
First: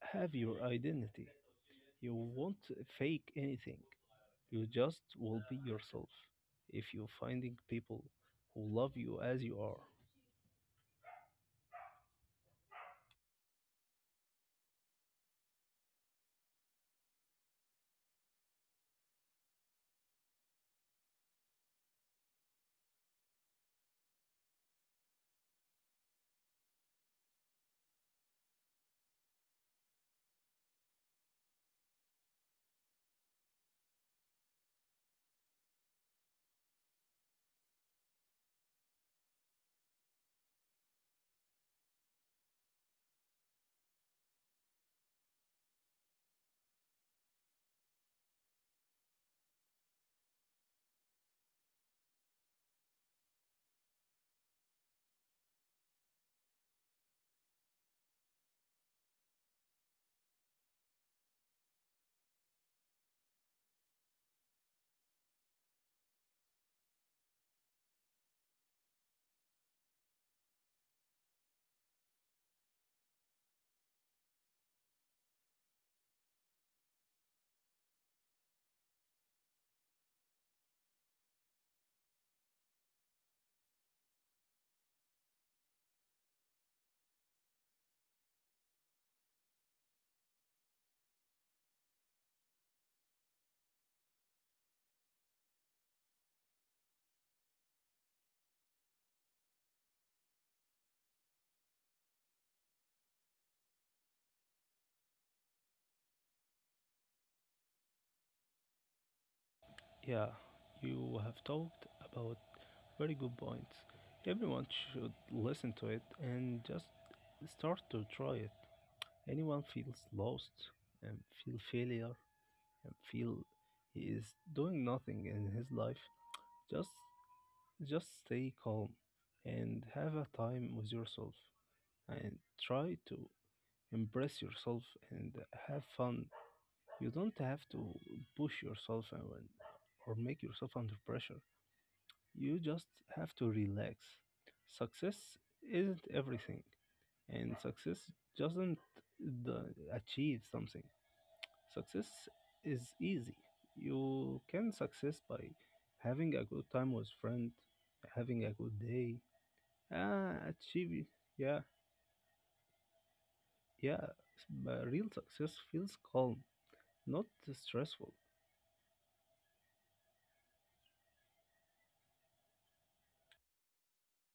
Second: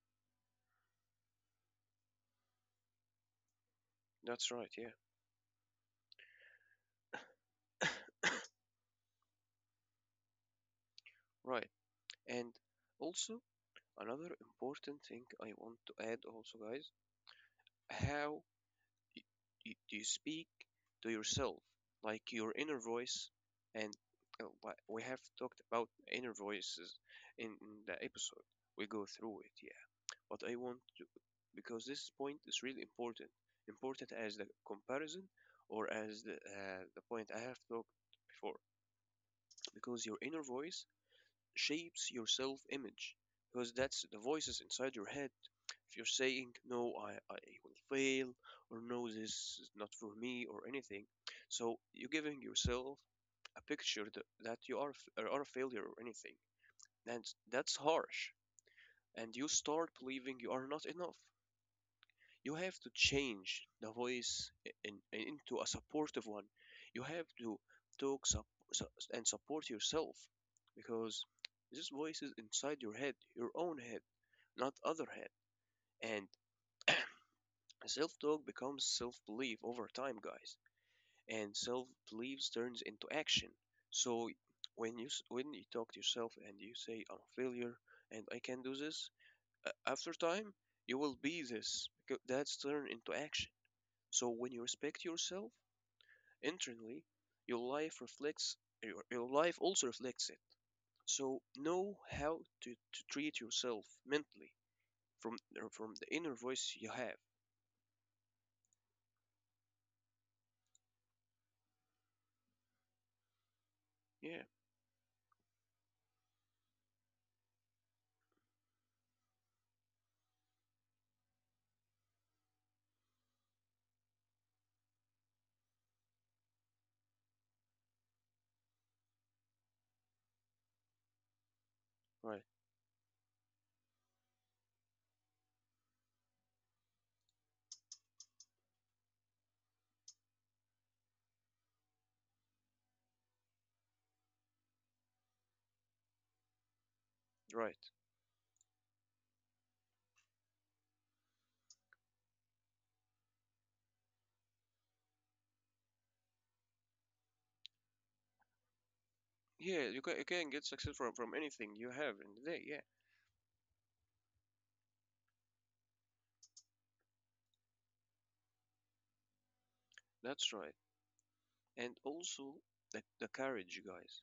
S2: have your identity. You won't fake anything.
S1: That's
S2: You
S1: right. Yeah.
S2: just will be yourself. If you're finding people who love you as you are.
S1: Right. And also, another important thing I want to add also, guys, how y- do you speak to yourself, like your inner voice, and we have talked about inner voices in the episode. We go through it, yeah. But I want to, because this point is really important, important as the comparison or as the point I have talked before, because your inner voice shapes your self-image because that's the voices inside your head. If you're saying no, I will fail, or no, this is not for me, or anything, so you're giving yourself a picture that you are a failure or anything, and that's harsh. And you start believing you are not enough. You have to change the voice into a supportive one. You have to talk sup- and support yourself because this voice is inside your head, your own head, not other head. And self-talk becomes self-belief over time, guys. And self-belief turns into action. So when you talk to yourself and you say I'm a failure and I can do this, after time you will be this. That's turned into action. So when you respect yourself internally, your life reflects your life also reflects it. So know how to treat yourself mentally from the inner voice you have.
S2: Yeah, you have talked about very good points.
S1: Yeah,
S2: Everyone should listen to it and just start to try it. Anyone feels lost and feel failure and feel he is doing nothing in his life, just just stay calm and have a time with yourself and
S1: right,
S2: try to embrace yourself and have fun. You don't have to push yourself and or make yourself under pressure. You just have to relax. Success isn't everything, and
S1: right.
S2: success doesn't the, achieve something. Success is easy. You can success by having a good time with friend, having a good day.
S1: Yeah,
S2: Ah,
S1: you can get
S2: achieve.
S1: success from
S2: Yeah,
S1: anything you have in the day. Yeah,
S2: yeah. But real success feels calm, not stressful.
S1: that's right. And also the courage, you guys.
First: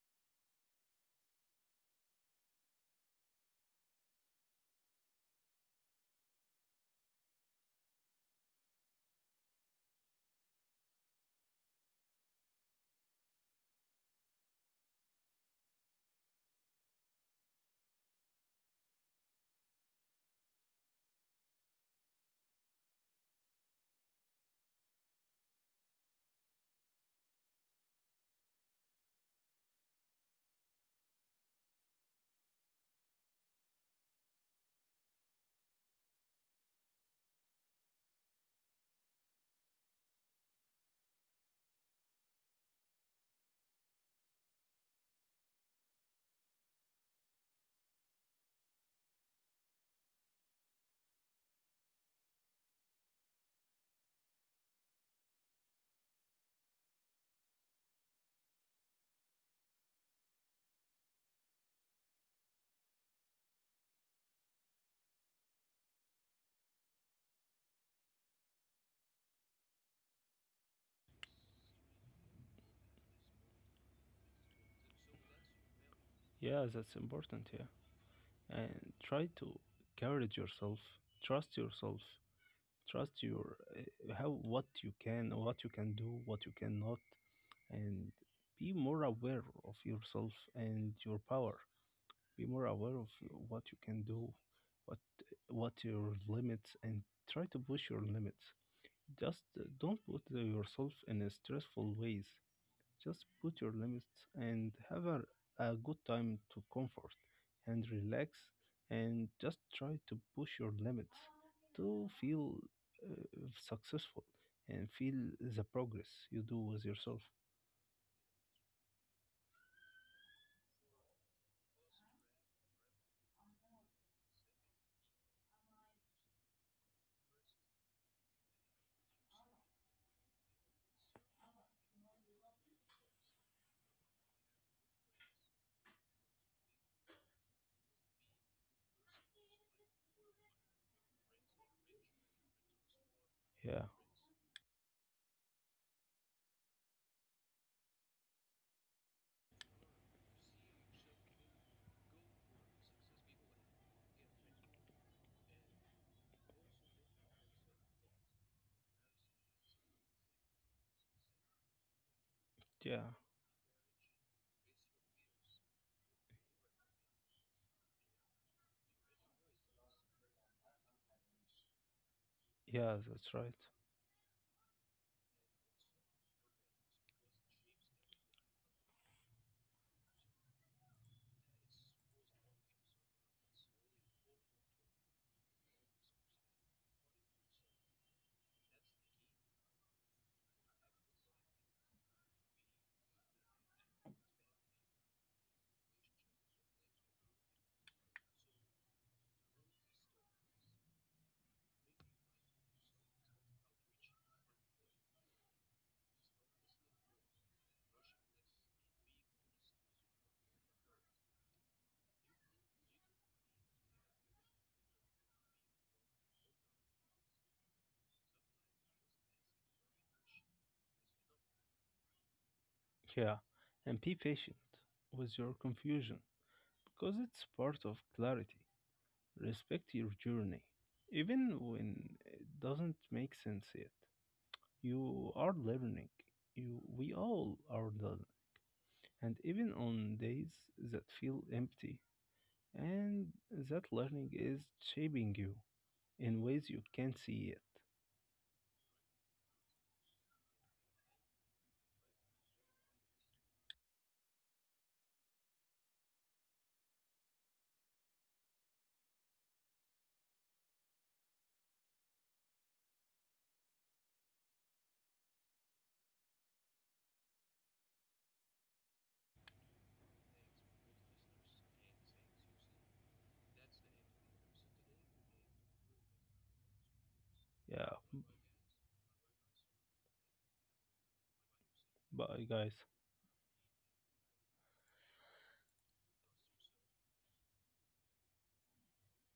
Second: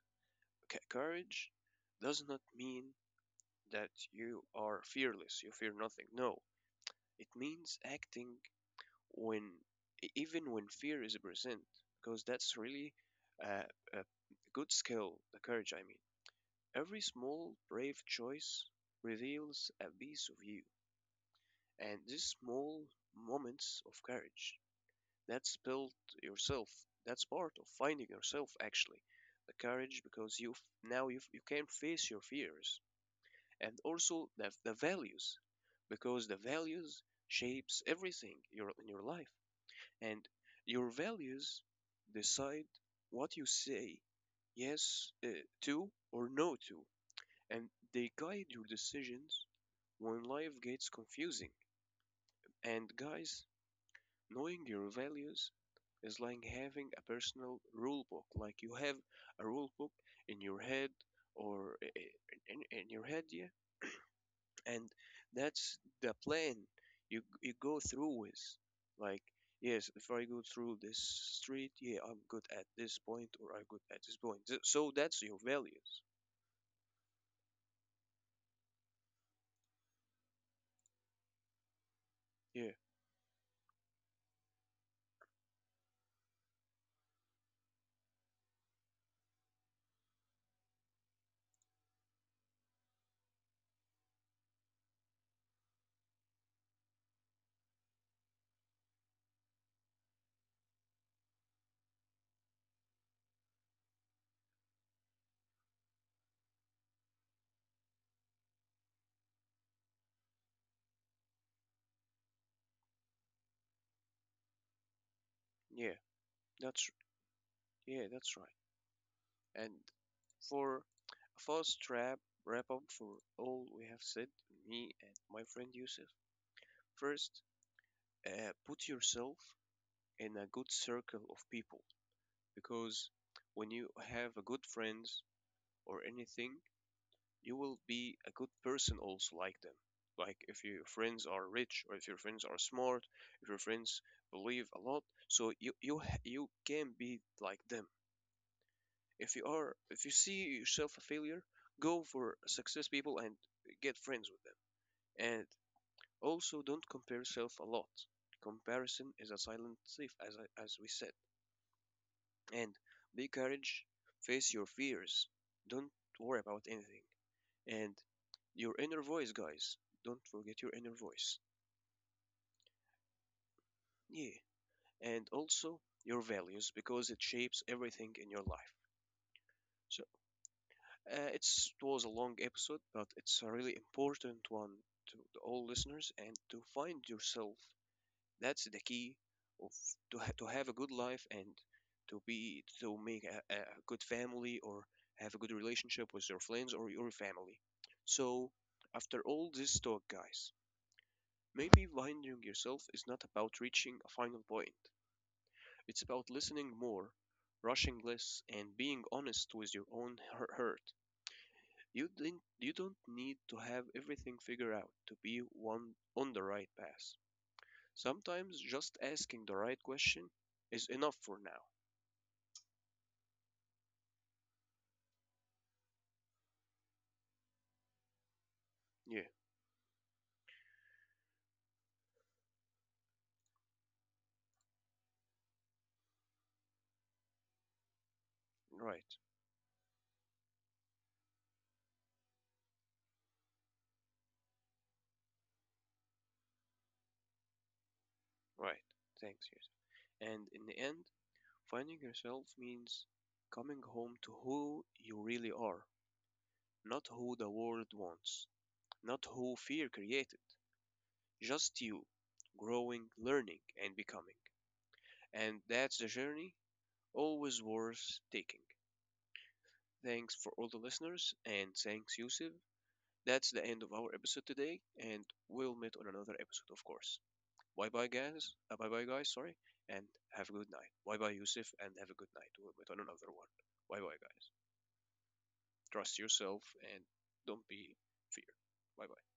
S1: Courage does not mean that you are fearless. You fear nothing. No, it means acting when even when fear is present, because that's really uh, a good skill, the courage, I mean. Every small, brave choice reveals a piece of you, and these small moments of courage that's built yourself. That's part of finding yourself, actually, the courage, because you can face your fears, and also the values, because the values shapes everything your in your life, and your values decide what you say yes to or no to, and they guide your decisions when life gets confusing. And guys, knowing your values is like having a personal rule book. Like you have a rule book in your head or in your head, yeah, and that's the plan you go through with, like yes, if I go through this street, yeah, I'm good at this point or I'm good at this point. So that's your values.
S2: Yeah, that's important. Yeah, and try to encourage yourself, trust yourself,
S1: Yeah,
S2: trust your how what you can do, what you cannot, and be more aware of yourself and your power. Be more aware of what you can do, what what your limits, and try to push your limits. Just don't put yourself in a stressful ways. Just put your limits and have a good time to comfort and relax and just try to push your limits to feel successful and feel the
S1: yeah,
S2: progress you do
S1: that's,
S2: with yourself.
S1: yeah, that's right. And for a fast trap wrap up for all we have said, me and my friend Yusuf. First, put yourself in a good circle of people because when you have a good friends or anything, you will be a good person also like them. Like if your friends are rich or if your friends are smart, if your
S2: Yeah,
S1: friends believe a lot, so you can be like them. If you are if you see yourself a failure, go for success people and get friends with them. And also don't compare yourself a lot. Comparison is a silent thief as as we said. And
S2: yeah,
S1: be courage, face your fears. Don't worry about anything. And your inner voice, guys. Don't forget your inner voice.
S2: yeah, that's right.
S1: Yeah, and also your values because it shapes everything in your life. So it was a long episode, but it's a really important one to the all listeners and to find yourself. That's the key of to have a good life and to make a good family or have a good relationship with your friends or your family. So after all this talk, guys, maybe winding yourself is not about reaching a final point. It's about listening more, rushing less, and being honest with your own hurt. You don't need to have everything figured out to be one on the right path. Sometimes just asking the right question is enough for now.
S2: Yeah, and be patient with your confusion because it's part of clarity.
S1: Yeah,
S2: Respect your journey, even when it doesn't make sense yet. You are learning. We all are learning.
S1: right,
S2: And even on days that feel empty, and that learning is shaping you in ways you can't see it.
S1: right. Thanks, yes. And in the end, finding yourself means coming home to who you really are, not who the world wants, not who fear created, just you, growing, learning, and becoming. And that's the journey always worth taking. Thanks for all the listeners, and thanks, Yusuf. That's the end of our episode today, and we'll meet on another episode, of course. Bye
S2: Yeah,
S1: bye, guys. Bye bye, guys, sorry, and have a good night. Bye bye, Yusuf, and have a good
S2: bye,
S1: night. We'll
S2: guys.
S1: meet on another one. Bye bye, guys. Trust yourself and don't be fear. Bye bye.